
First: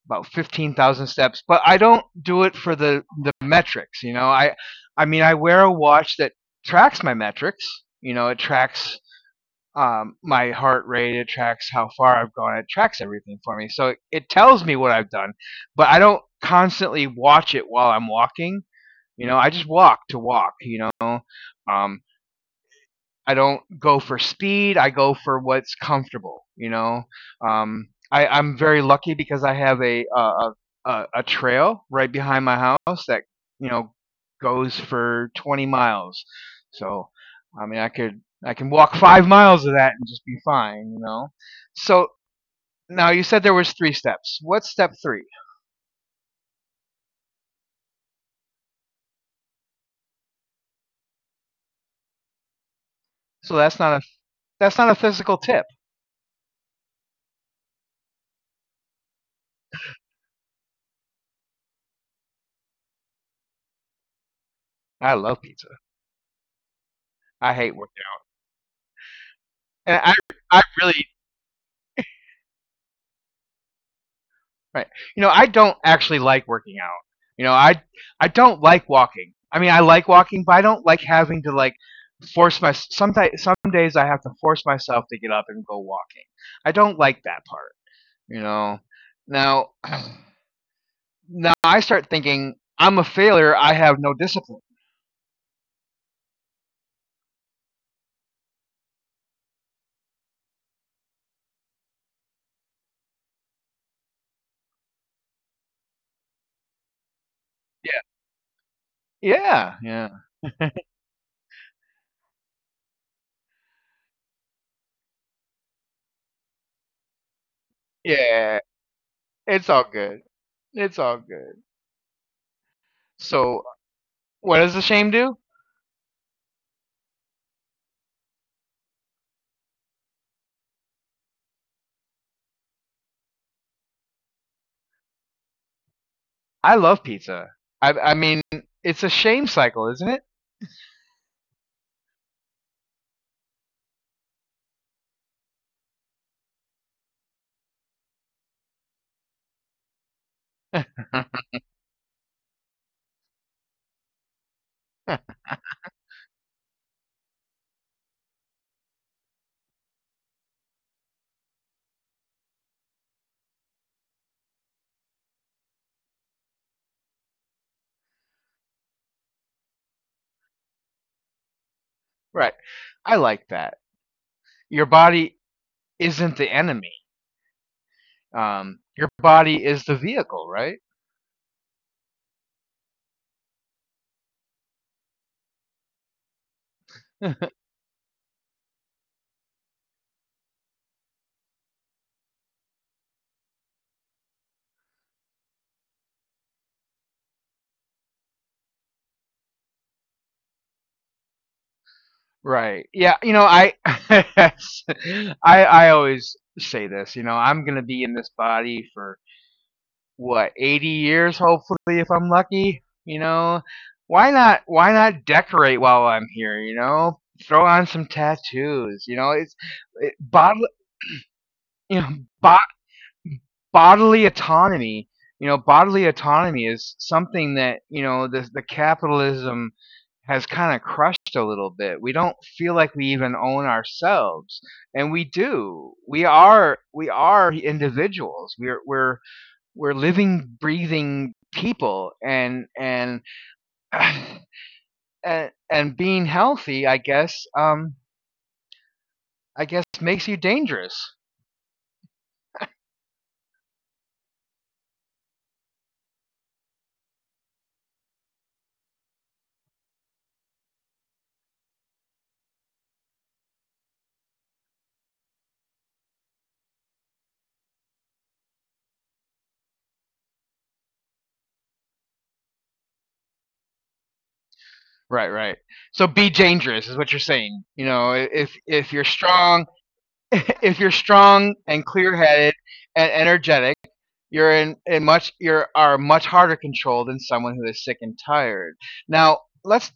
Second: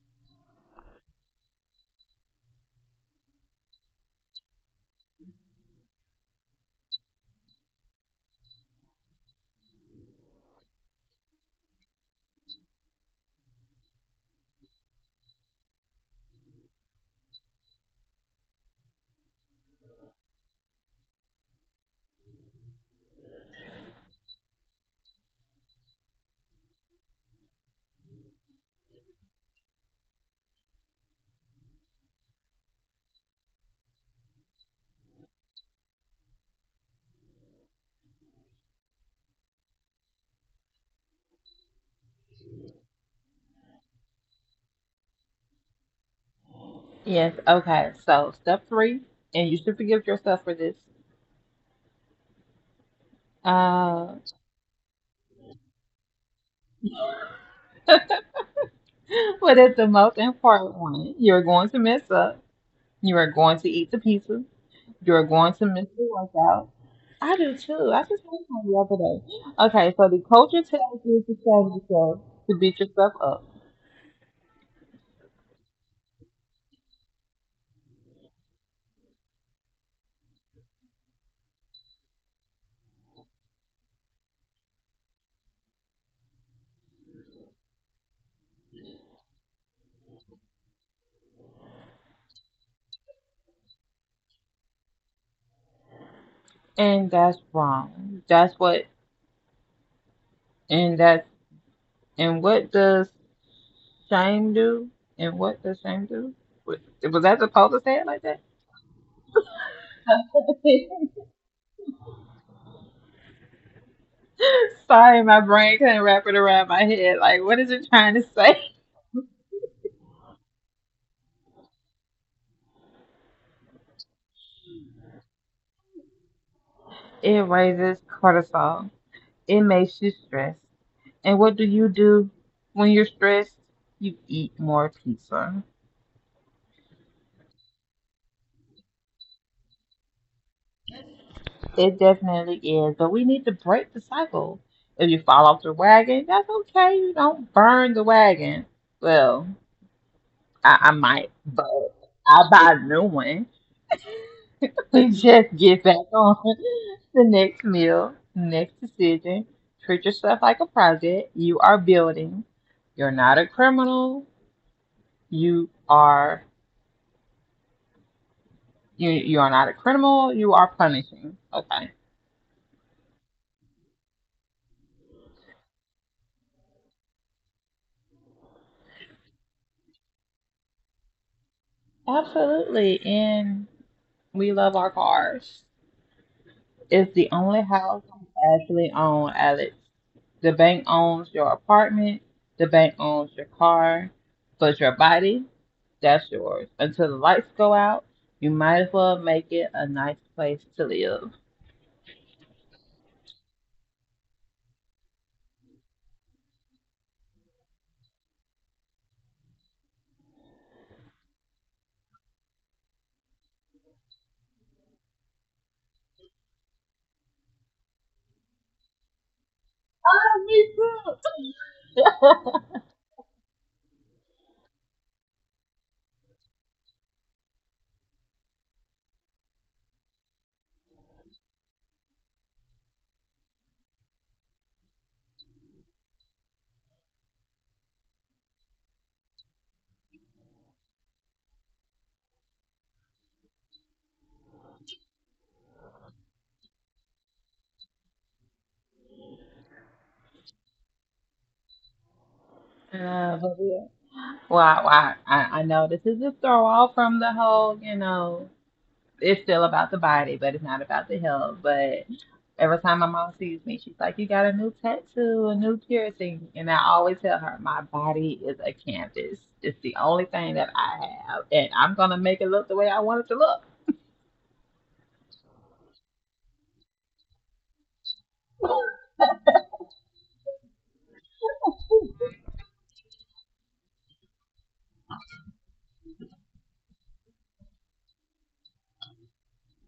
[SPEAKER 1] about 15,000 steps. But I don't do it for the metrics. You know, I mean I wear a watch that tracks my metrics. You know, it tracks my heart rate. It tracks how far I've gone. It tracks everything for me. So it tells me what I've done, but I don't constantly watch it while I'm walking. You know, I just walk to walk. Um, I don't go for speed. I go for what's comfortable. I'm very lucky because I have a trail right behind my house that, you know, goes for 20 miles. So, I mean, I can walk 5 miles of that and just be fine. You know. So now you said there was three steps. What's step three?
[SPEAKER 2] Yes. Okay. So step three, and you should forgive yourself for this.
[SPEAKER 1] So that's not a
[SPEAKER 2] Uh,
[SPEAKER 1] that's not a physical tip.
[SPEAKER 2] but it's the most important one. You're going to mess up. You are going to eat the pizza.
[SPEAKER 1] I
[SPEAKER 2] You're
[SPEAKER 1] love
[SPEAKER 2] going
[SPEAKER 1] pizza.
[SPEAKER 2] to miss the workout. I
[SPEAKER 1] I
[SPEAKER 2] do
[SPEAKER 1] hate
[SPEAKER 2] too.
[SPEAKER 1] working.
[SPEAKER 2] I just went home the other day.
[SPEAKER 1] There,
[SPEAKER 2] Okay,
[SPEAKER 1] And
[SPEAKER 2] so the
[SPEAKER 1] I
[SPEAKER 2] culture
[SPEAKER 1] really.
[SPEAKER 2] tells you to change yourself, to beat yourself up,
[SPEAKER 1] Right. You know, I don't actually like working out. You know, I don't like walking. I mean, I like walking, but I don't like having to, like, force my some days I have to force myself to get up and go walking. I don't like that part, you know. Now now I start thinking I'm a failure, I have no discipline.
[SPEAKER 2] and that's wrong. That's what, and that's And what does shame do? And what does shame do? Wa- Was that supposed
[SPEAKER 1] Yeah.
[SPEAKER 2] to say it like that?
[SPEAKER 1] Yeah. Yeah.
[SPEAKER 2] Sorry, my brain couldn't wrap it around my head. Like, what is it trying to
[SPEAKER 1] Yeah.
[SPEAKER 2] say?
[SPEAKER 1] It's all good. It's all good. So, what does the shame do?
[SPEAKER 2] It raises cortisol. It makes you stressed. And what do you do when you're stressed? You eat more pizza.
[SPEAKER 1] I love pizza. I mean, it's a shame cycle, isn't
[SPEAKER 2] It definitely is. But we need to break the cycle. If you fall off the wagon, that's okay. You don't burn the wagon. Well,
[SPEAKER 1] it?
[SPEAKER 2] I might, but I'll buy a new one. Just get back on the next meal, next decision. Treat yourself like a project. You are building. You're not a criminal. You are you are not a criminal. You are punishing. Okay.
[SPEAKER 1] Right. I like that. Your body isn't the enemy. Your body is the vehicle, right?
[SPEAKER 2] Absolutely. And we love our cars. It's the only house I actually own, Alex. The bank owns your apartment. The bank owns your car, but your body, that's yours. Until the lights go out, you might as well make it a nice place to live.
[SPEAKER 1] Right. Yeah. You know, I, I always say this. You know, I'm gonna be in this body for what, 80 years, hopefully, if I'm lucky. You know, why not? Why not decorate while I'm here? You know, throw on some tattoos. You know, it,
[SPEAKER 2] Oh,
[SPEAKER 1] bod,
[SPEAKER 2] me too.
[SPEAKER 1] you know, bodily autonomy, bodily autonomy is something that, you know, the capitalism has kind of crushed a little bit. We don't feel like we even own ourselves, and we do. We are individuals. We're living, breathing people, and and being healthy, I guess, I guess makes you dangerous.
[SPEAKER 2] But yeah. Well, I know this is a throw off from the whole, you know, it's still about the body, but it's not about the health. But every time my mom sees me, she's like, you got a new tattoo, a new piercing. And I always tell her, my body is a canvas. It's the only thing that I have. And I'm going to make it look the way I want it to look.
[SPEAKER 1] Right. So be dangerous is what you're saying. You know, if you're strong, if you're strong and clear-headed and energetic, you are much harder controlled than someone who is sick and tired. Now let's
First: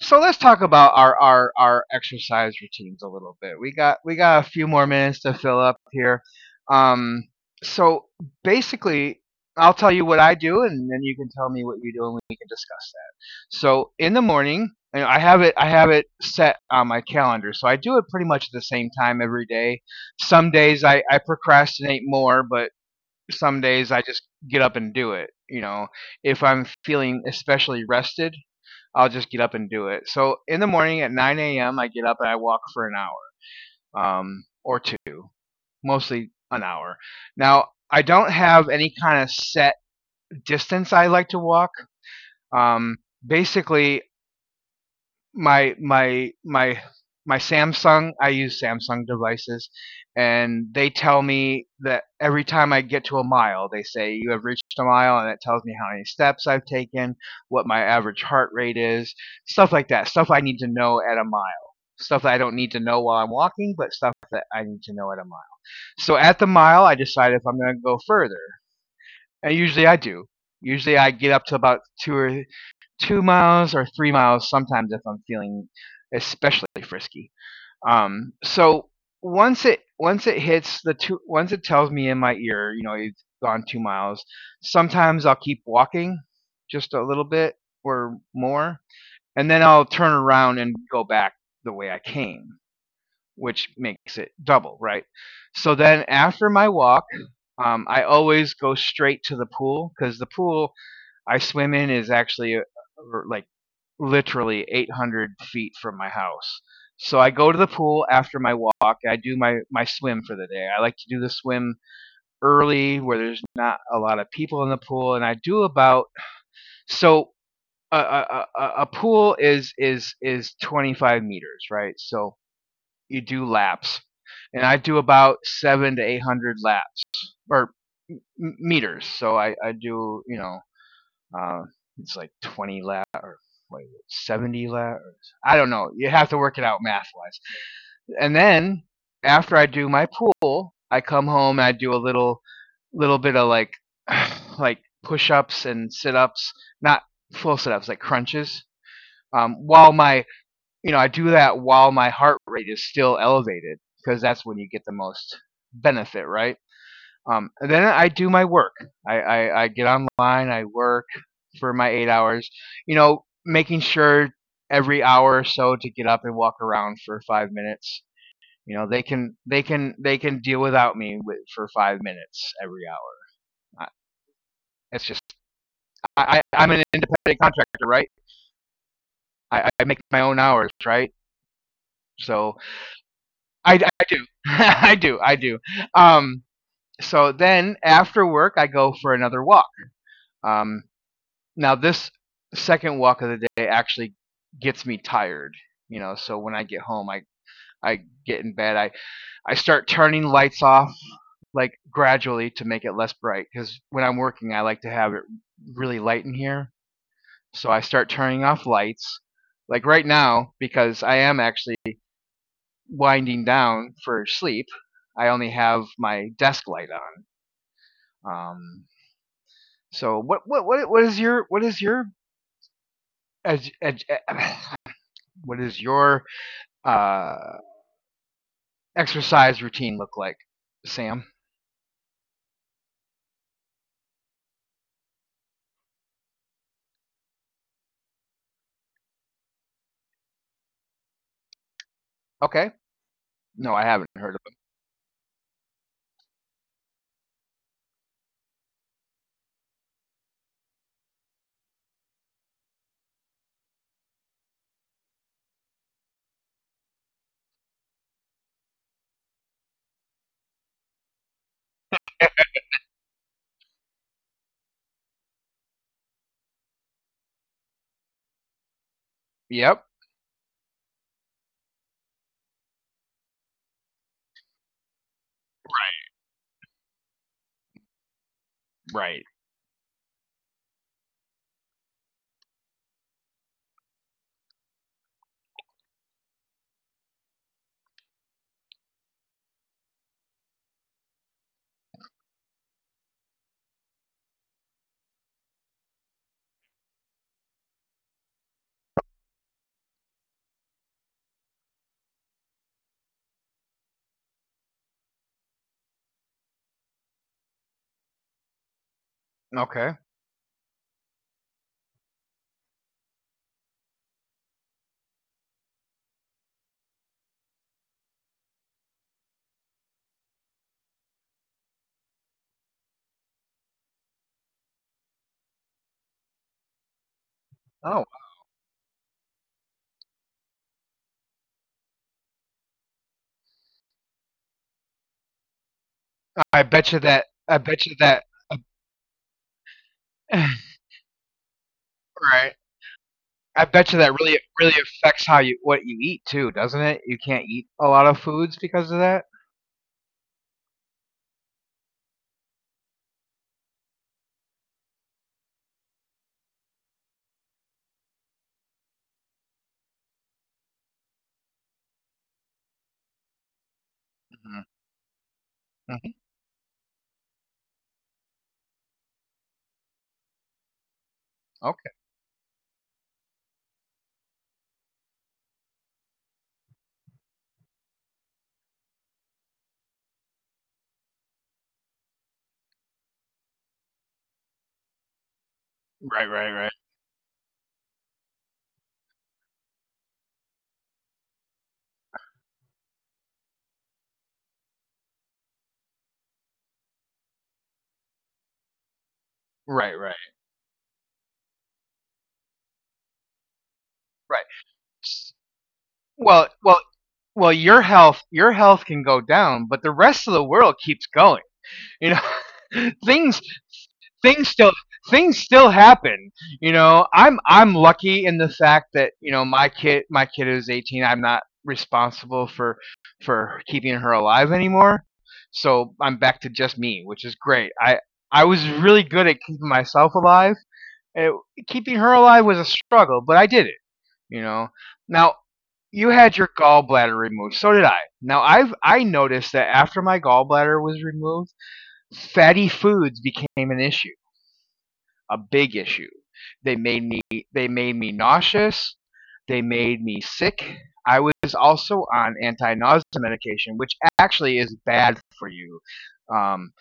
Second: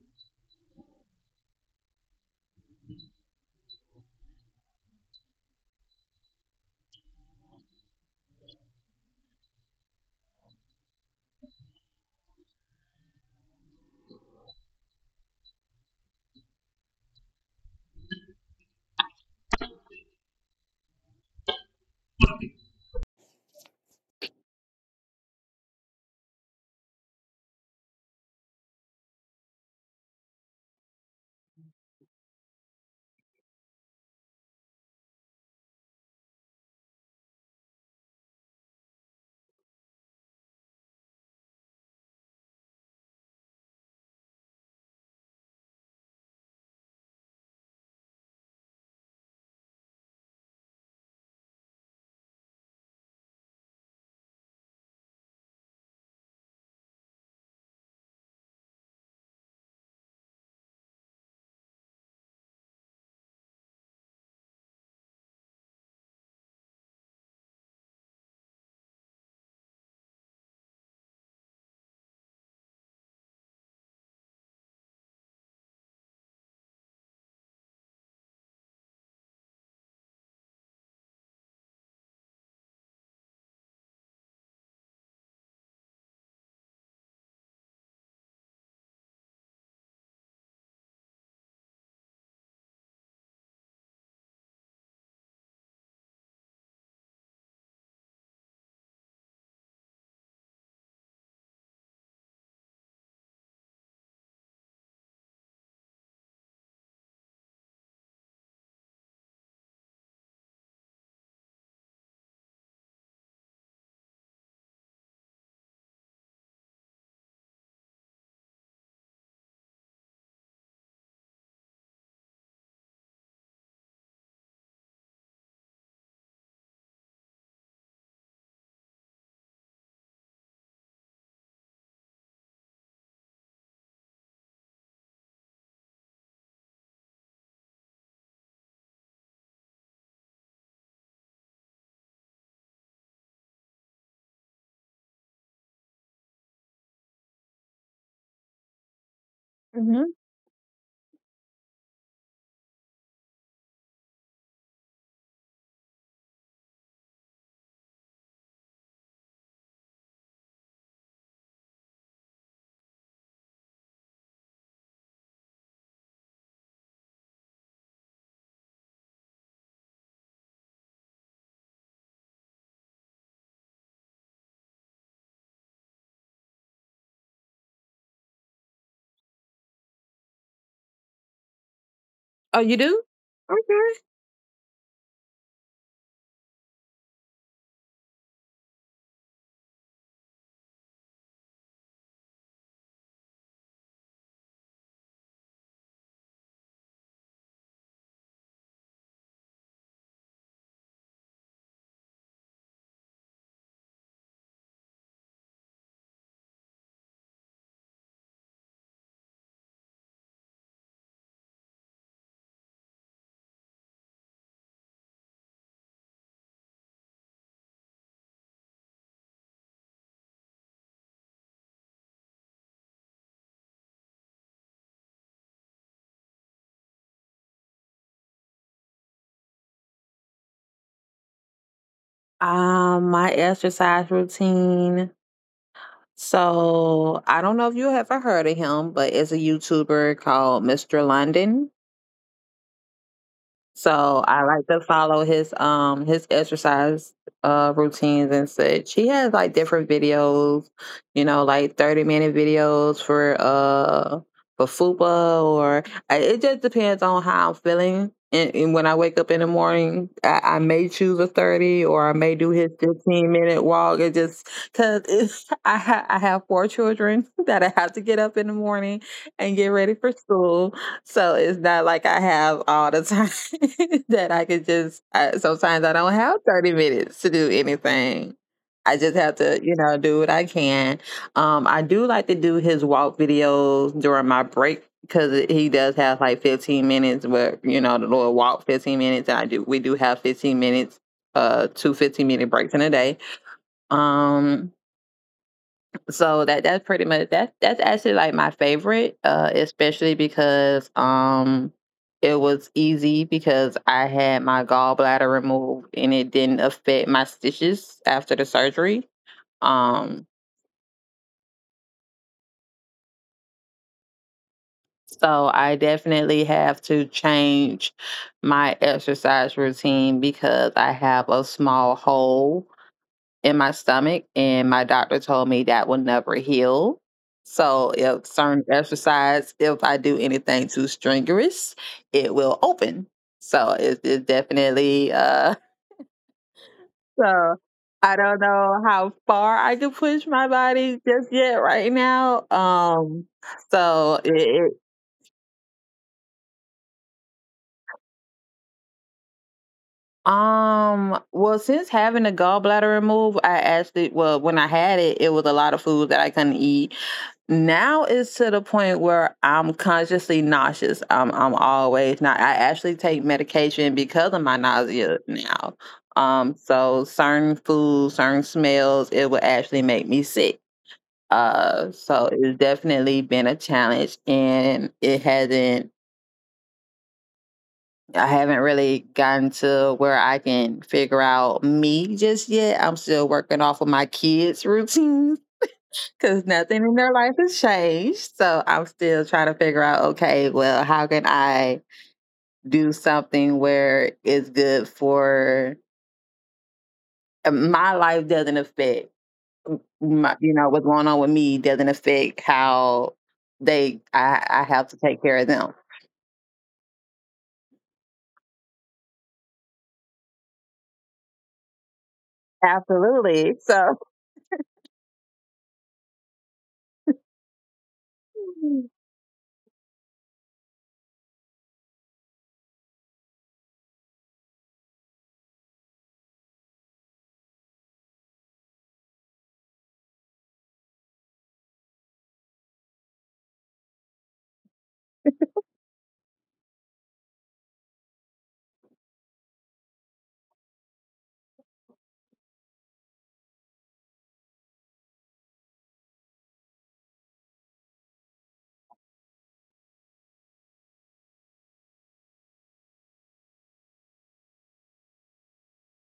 [SPEAKER 1] So let's talk about our exercise routines a little bit. We got a few more minutes to fill up here. Um, so basically, I'll tell you what I do, and then you can tell me what you do, and we can discuss. So in the morning, and I have it set on my calendar. So I do it pretty much at the same time every day. Some days I procrastinate more, but some days I just get up and do it. You know, if I'm feeling especially rested, I'll just get up and do it. So in the morning at 9 a.m., I get up and I walk for an hour, or two, mostly an hour. Now, I don't have any kind of set distance I like to walk. Um, basically, my my my my Samsung, I use Samsung devices, and they tell me that every time I get to a mile, they say you have reached a mile, and it tells me how many steps I've taken, what my average heart rate is, stuff like that. Stuff I need to know at a mile. Stuff that I don't need to know while I'm walking, but stuff that I need to know at a mile. So at the mile, I decide if I'm going to go further, and usually I do. Usually I get up to about two miles or 3 miles sometimes if I'm feeling especially frisky. Um, so once it hits the two, once it tells me in my ear, you know, you've gone 2 miles. Sometimes I'll keep walking just a little bit or more, and then I'll turn around and go back the way I came, which makes it double, right? So then after my walk, I always go straight to the pool because the pool I swim in is actually like literally 800 feet from my house. So I go to the pool after my walk. I do my swim for the day. I like to do the swim early where there's not a lot of people in the pool, and I do about so a pool is is 25 meters, right? So you do laps, and I do about 7 to 800 laps or meters. So I do, you know, uh, it's like 20 laps or wait, 70 laps. I don't know. You have to work it out math wise. And then after I do my pool, I come home and I do a little bit of like like push ups and sit ups, not full sit ups, like crunches. While
[SPEAKER 2] Mhm.
[SPEAKER 1] my, you know, I do that while my heart rate is still elevated because that's when you get the most benefit, right? And then I do my work. I get online, I work for my 8 hours, you know, making sure every hour or so to get up and walk around for 5 minutes. You know, they can they can deal without me for 5 minutes every hour. It's just I'm an independent contractor, right? I make my own hours, right?
[SPEAKER 2] Oh, you
[SPEAKER 1] So
[SPEAKER 2] do? Okay.
[SPEAKER 1] I do. I do. I do. Um, so then after work, I go for another walk. Um, now, this second walk of the day actually gets me tired. You know, so when I get home, I get in bed. I start turning lights off, like gradually to make it less bright. Because when I'm working, I like to have it really light in here. So I start turning off lights. Like right now, because I am actually winding down for sleep, I only have my desk light on. Um, so what is your as, ed- what is your uh, exercise routine look like, Sam?
[SPEAKER 2] My exercise routine. So I don't know if you ever heard of him, but it's a YouTuber called Mr. London.
[SPEAKER 1] Okay, no, I
[SPEAKER 2] So
[SPEAKER 1] haven't
[SPEAKER 2] I
[SPEAKER 1] heard
[SPEAKER 2] like
[SPEAKER 1] of
[SPEAKER 2] to
[SPEAKER 1] it.
[SPEAKER 2] follow his exercise routines and such. He has like different videos, you know, like 30-minute videos for for fupa or it just depends on how I'm feeling. And when I wake up in the morning, I may choose a 30, or I may do his 15-minute walk. It just because it's I have four children that I have to get up in the morning and get ready for
[SPEAKER 1] Yep,
[SPEAKER 2] school. So it's not like I have all the time that I could just. I, sometimes I don't have 30 minutes to do anything. I just have
[SPEAKER 1] right.
[SPEAKER 2] to, you know, do what I can. I do like to do his walk videos during my break because he does have like 15 minutes. Where you know the Lord walk 15 minutes, and I do. We do have 15 minutes, 2 15 minute breaks in a day. Um, so that that's pretty much that. That's actually like my favorite, especially because it was easy because I had my gallbladder removed and it didn't affect my stitches after the surgery.
[SPEAKER 1] Okay.
[SPEAKER 2] Um, so I definitely have to change my exercise routine because I have a small hole in my stomach and my doctor told me that will never heal. So if
[SPEAKER 1] Oh,
[SPEAKER 2] certain exercise, if I do anything too strenuous, it will open. So it's definitely so
[SPEAKER 1] I bet you
[SPEAKER 2] I don't
[SPEAKER 1] that
[SPEAKER 2] know how far I could push my body just yet right now.
[SPEAKER 1] right. I bet you
[SPEAKER 2] So it,
[SPEAKER 1] that really
[SPEAKER 2] it
[SPEAKER 1] really affects how you what you eat too, doesn't it? You can't eat a lot of foods because of that.
[SPEAKER 2] well since having a gallbladder removed, I actually well when I had it, it was a lot of food that I couldn't eat. Now it's to the point where I'm consciously nauseous. I'm always not I actually take medication because of my
[SPEAKER 1] Hmm.
[SPEAKER 2] nausea now.
[SPEAKER 1] Hmm.
[SPEAKER 2] So certain foods, certain smells, it will actually make me sick.
[SPEAKER 1] Okay.
[SPEAKER 2] So it's definitely been a challenge, and it hasn't. I haven't really gotten to where I can figure out me just yet. I'm still working off of my kids' routines
[SPEAKER 1] Right,
[SPEAKER 2] because nothing in their life has changed. So I'm still trying to figure out. Okay, well, how can I do something where it's good for my life doesn't affect
[SPEAKER 1] right.
[SPEAKER 2] my, you know what's going on with me doesn't affect how they I,
[SPEAKER 1] Right.
[SPEAKER 2] I have to take care of them.
[SPEAKER 1] Well, well, well. Your health can go down, but the rest of the world keeps going. You know,
[SPEAKER 2] Absolutely. So,
[SPEAKER 1] things still, things still happen. You know, I'm lucky in the fact that you know my kid is 18. I'm not responsible for keeping her alive anymore. So I'm back to just me, which is great. I was really good at keeping myself alive and keeping her alive was a struggle, but I did it, you know. Now you had your gallbladder removed. So did I. Now I noticed that after my gallbladder was removed, fatty foods became an issue, a big issue. They made me they made me nauseous. They made me sick. I was also on anti-nausea medication, which actually is bad for you. Um,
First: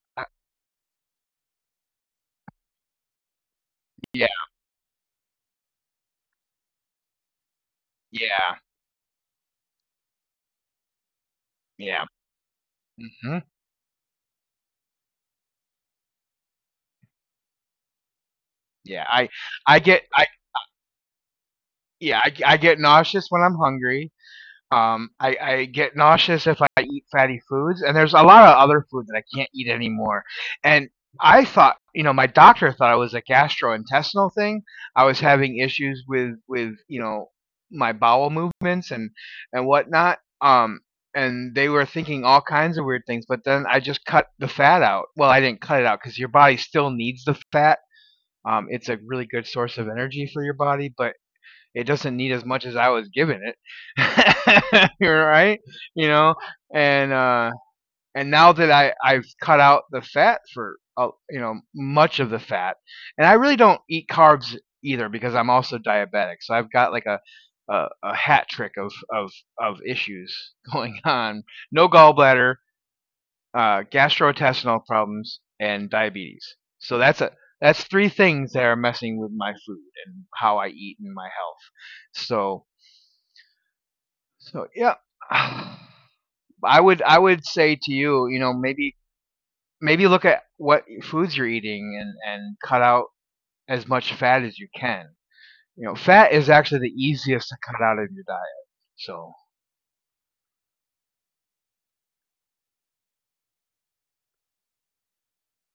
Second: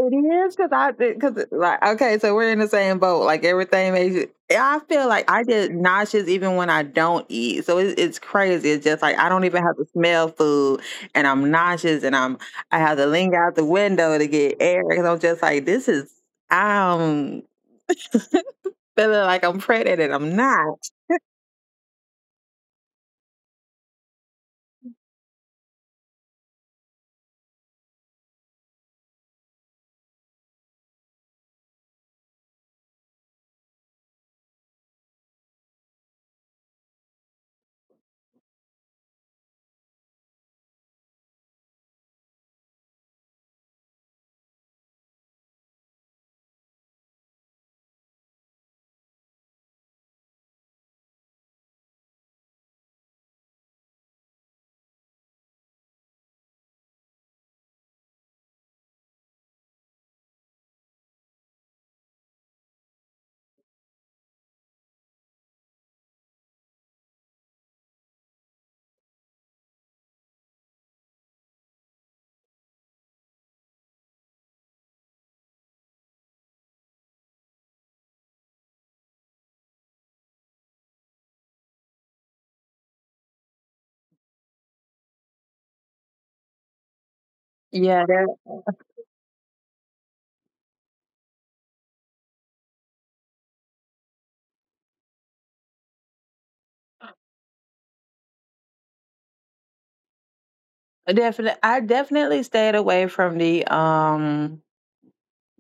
[SPEAKER 2] it
[SPEAKER 1] uh,
[SPEAKER 2] is because I because like okay, so we're in the same boat. Like everything makes
[SPEAKER 1] yeah,
[SPEAKER 2] you. I feel like I get nauseous even when I don't eat. So it's
[SPEAKER 1] yeah,
[SPEAKER 2] crazy. It's just like I don't even have to smell food, and I'm
[SPEAKER 1] yeah,
[SPEAKER 2] nauseous, and I'm I have to
[SPEAKER 1] hmm,
[SPEAKER 2] linger out the window to get air because I'm just like this is. Um,
[SPEAKER 1] yeah. I
[SPEAKER 2] feeling like I'm
[SPEAKER 1] I get
[SPEAKER 2] pregnant
[SPEAKER 1] I
[SPEAKER 2] and I'm not.
[SPEAKER 1] yeah, I get nauseous when I'm hungry. I get nauseous if I eat fatty foods, and there's a lot of other food that I can't eat anymore. And I thought, my doctor thought it was a gastrointestinal thing. I was having issues with my bowel movements and whatnot. And they were thinking all kinds of weird things. But then I just cut the fat out. Well, I didn't cut it out because your body still needs the fat. It's a really good source of energy for your body, but it doesn't need as much as I was giving it. You're right, you know, and and now that I've cut out the fat for you know, much of the fat, and I really don't eat carbs either because I'm also diabetic, so I've got like a hat trick of issues going on. No gallbladder, gastrointestinal problems, and diabetes. So that's three things that are messing with my food and how I eat and my health. So so yeah, I I would say to
[SPEAKER 2] Yeah,
[SPEAKER 1] you, you know, maybe maybe look at what foods you're eating and cut out as much fat as you can. You know, fat is actually the easiest to cut out of your diet. So
[SPEAKER 2] definitely. I definitely stayed away from the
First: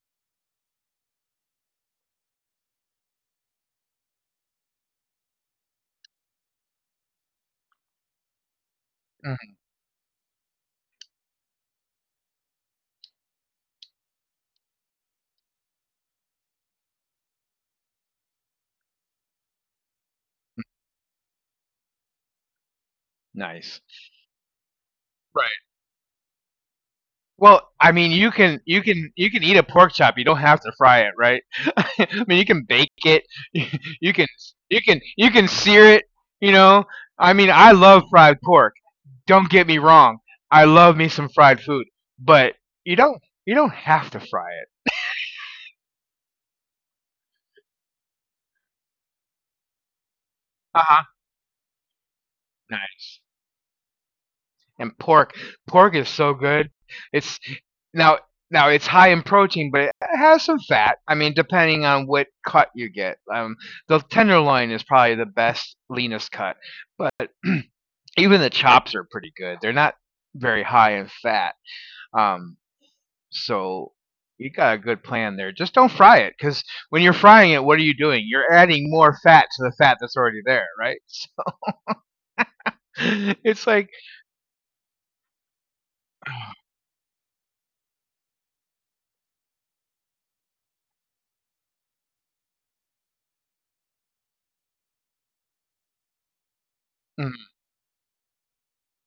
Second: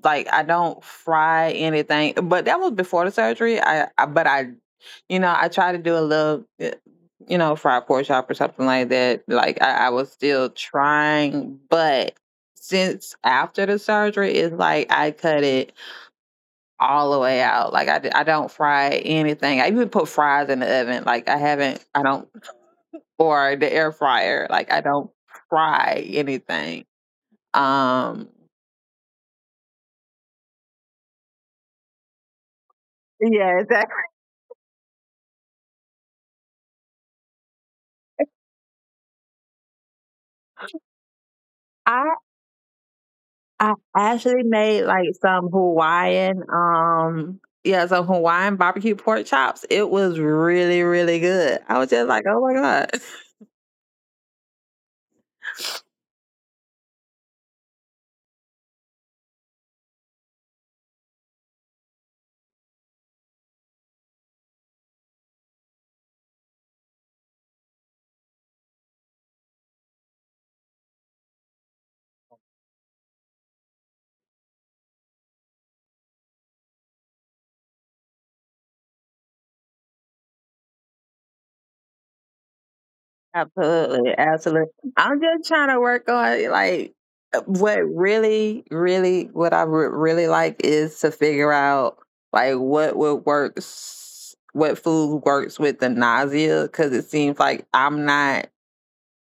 [SPEAKER 2] like I don't fry anything. But that was before the surgery. You know, I tried to do a little, you know, fried pork chop or something like that.
[SPEAKER 1] mhm.
[SPEAKER 2] Like I was still trying, but since after the surgery, it's like I cut it all the way out. Like I don't fry anything. I even put fries in the oven. Like I haven't. I don't or
[SPEAKER 1] Nice,
[SPEAKER 2] the air fryer. Like I don't
[SPEAKER 1] right?
[SPEAKER 2] fry anything.
[SPEAKER 1] Well, I mean, you
[SPEAKER 2] Um
[SPEAKER 1] can you can you can eat a pork chop. You don't have to fry it, right? I mean, you can bake it.
[SPEAKER 2] Yeah,
[SPEAKER 1] You can
[SPEAKER 2] exactly.
[SPEAKER 1] you can sear it. You know, I mean, I love fried pork. Don't get me wrong. I love me some fried food, but
[SPEAKER 2] I
[SPEAKER 1] you don't you don't have to
[SPEAKER 2] I
[SPEAKER 1] fry it.
[SPEAKER 2] actually made like some Hawaiian some Hawaiian barbecue pork chops. It was
[SPEAKER 1] Uh huh.
[SPEAKER 2] really, really good. I was just like, oh my
[SPEAKER 1] Nice.
[SPEAKER 2] God.
[SPEAKER 1] And pork, pork is so good. It's now now it's high in protein, but it has some fat. I mean, depending on what cut you get, the tenderloin is probably the best leanest cut, but even the chops are pretty good. They're not very high in fat. Um, So you got a good plan there. Just don't fry it, because when you're frying it, what are you doing? You're adding more fat to the fat that's already there, right? So it's like
[SPEAKER 2] Absolutely, absolutely. I'm just trying to work on like what really, really, what I would really like is to figure out like what would works, what food works with the nausea because it seems like
[SPEAKER 1] mm,
[SPEAKER 2] I'm not.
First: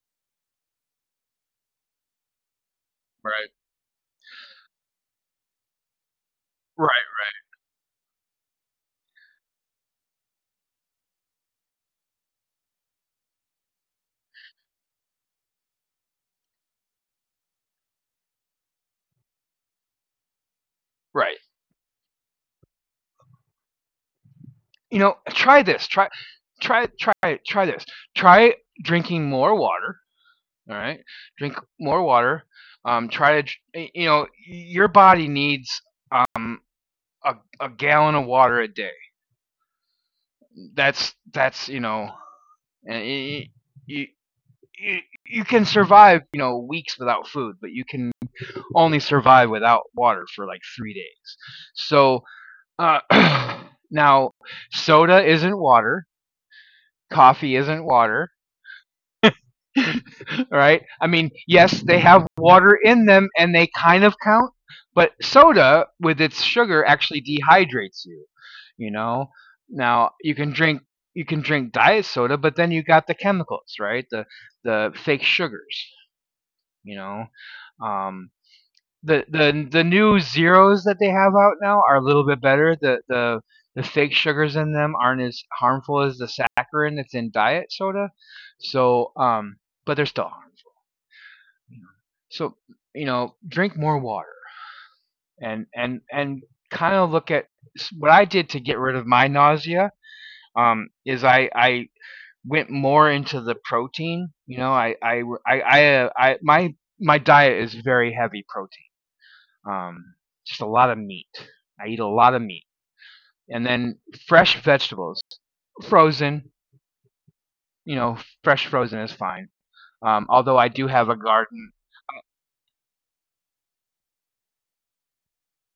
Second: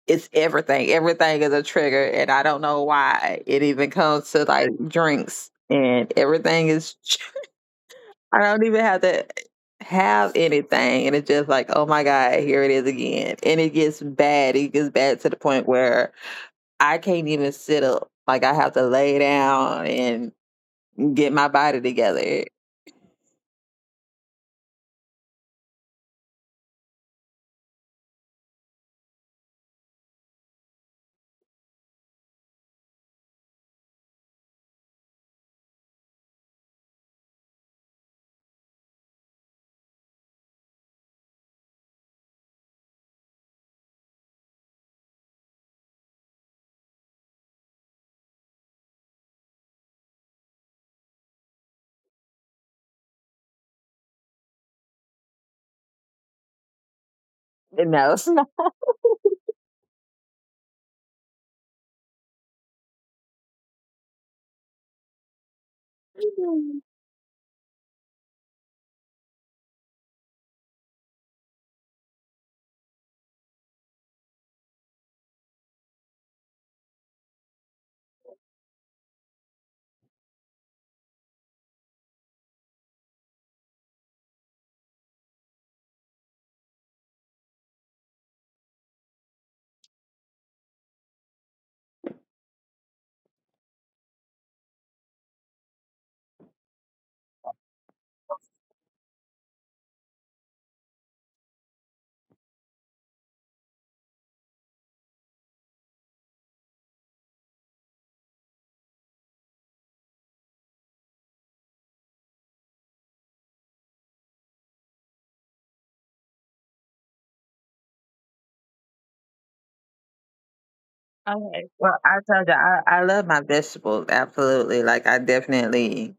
[SPEAKER 2] It's everything. Everything is a trigger, and I don't know why
[SPEAKER 1] right,
[SPEAKER 2] it even comes to like drinks and
[SPEAKER 1] right,
[SPEAKER 2] everything is I don't even have to have anything. And it's just like, oh my God, here it is again. And it gets bad. It gets bad to the point where I can't even sit up. Like I have to lay down and
[SPEAKER 1] right.
[SPEAKER 2] get my body together.
[SPEAKER 1] You know, try this. Try, try, try this. Try drinking more water. All right, drink more water. Um, try to, dr- you know, your body needs um a, a gallon of water a day. That's, you know, and you you, you can survive, you know, weeks without food, but you can only survive without water for like three days. So uh, now, soda isn't water, coffee isn't
[SPEAKER 2] No, it's
[SPEAKER 1] water,
[SPEAKER 2] not.
[SPEAKER 1] right? I mean, yes, they have water in them, and they kind of count, but soda with its sugar actually dehydrates you. You know, now you can drink diet soda, but then you got the chemicals, right? The fake sugars. You know, um, the new zeros that they have out now are a little bit better. The fake sugars in them aren't as harmful as the saccharin that's in diet soda. So, but they're still harmful. You know? So, you know, drink more water and kind of look at what I did to get rid of my nausea. Is I went more into the protein. You know, I my diet is very heavy protein. Um, just a lot of meat. I eat a lot of meat, and then fresh vegetables, frozen. You know, fresh frozen is fine. Although I do have a
[SPEAKER 2] Okay. Well,
[SPEAKER 1] garden,
[SPEAKER 2] I told you, I love my vegetables. Absolutely. Like, I definitely,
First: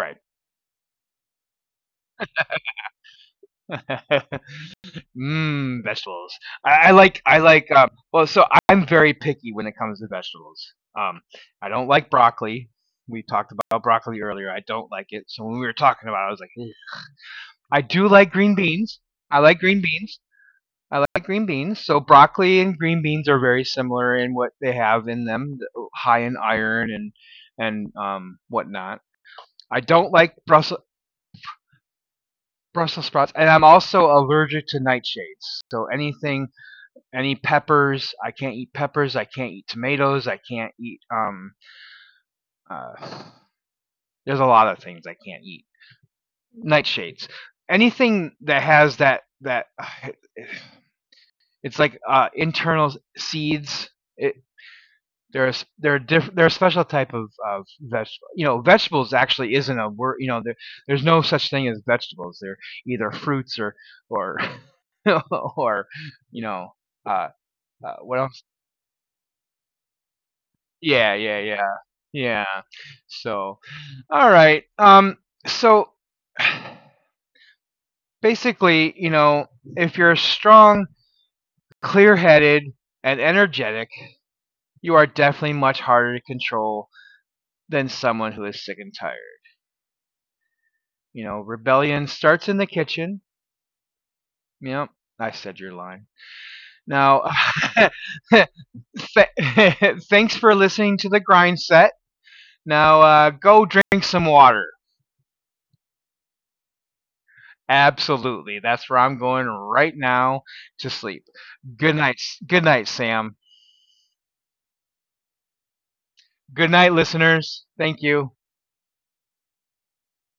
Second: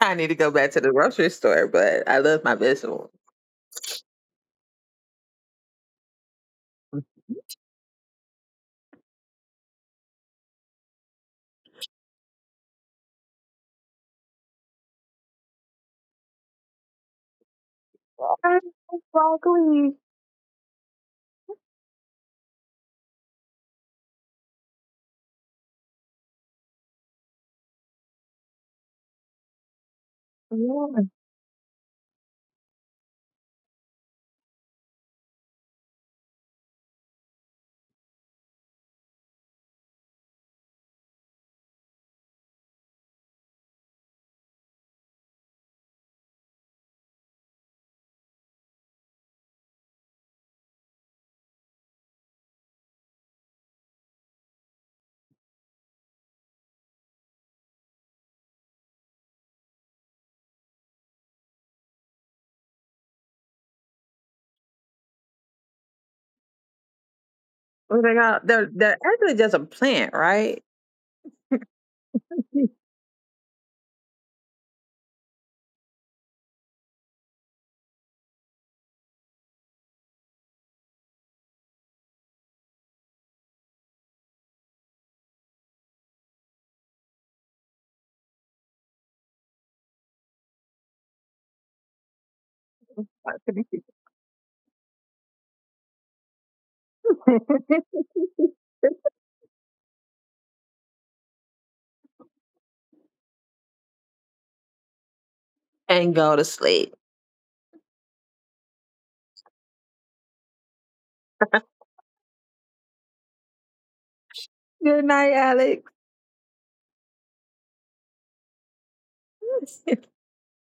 [SPEAKER 2] I need to go back to the grocery store, but I love my vegetables.
[SPEAKER 1] Mmm, vegetables. So I'm very picky when it comes to vegetables. Um, I don't like broccoli. We talked about broccoli earlier. I don't like it. So when we were talking about it, I was like, "Ugh." I do like green beans. I like green
[SPEAKER 2] Broccoli.
[SPEAKER 1] beans. I like green beans. So broccoli and green beans are very similar in what they have in them, high in iron and whatnot. I don't like Brussels sprouts, and I'm also allergic to nightshades. So anything, any peppers, I can't eat peppers. I can't eat tomatoes. I can't eat. Uh, there's a lot of things I can't eat. Nightshades. Anything that has that it's like internal seeds it, there's they're a special type of vegetable. You know, vegetables actually isn't a word. You know, there's no such thing as vegetables. They're either fruits or or you know uh,
[SPEAKER 2] Oh
[SPEAKER 1] uh
[SPEAKER 2] my
[SPEAKER 1] what
[SPEAKER 2] God!
[SPEAKER 1] else?
[SPEAKER 2] They're actually just a plant, right?
[SPEAKER 1] Yeah, yeah, yeah, yeah. So all right. So basically, you know, if you're strong, clear-headed, and energetic, you are definitely much harder to control than someone who is sick and tired. You know, rebellion starts in the kitchen. Yep, I said your line. Now, th- thanks for listening to the grind set. Now, go drink some water.
[SPEAKER 2] And go to sleep.
[SPEAKER 1] Absolutely, that's where I'm going right now to sleep. Good night, good night, Sam.
[SPEAKER 2] Good night, Alex.
[SPEAKER 1] Good night, listeners. Thank you.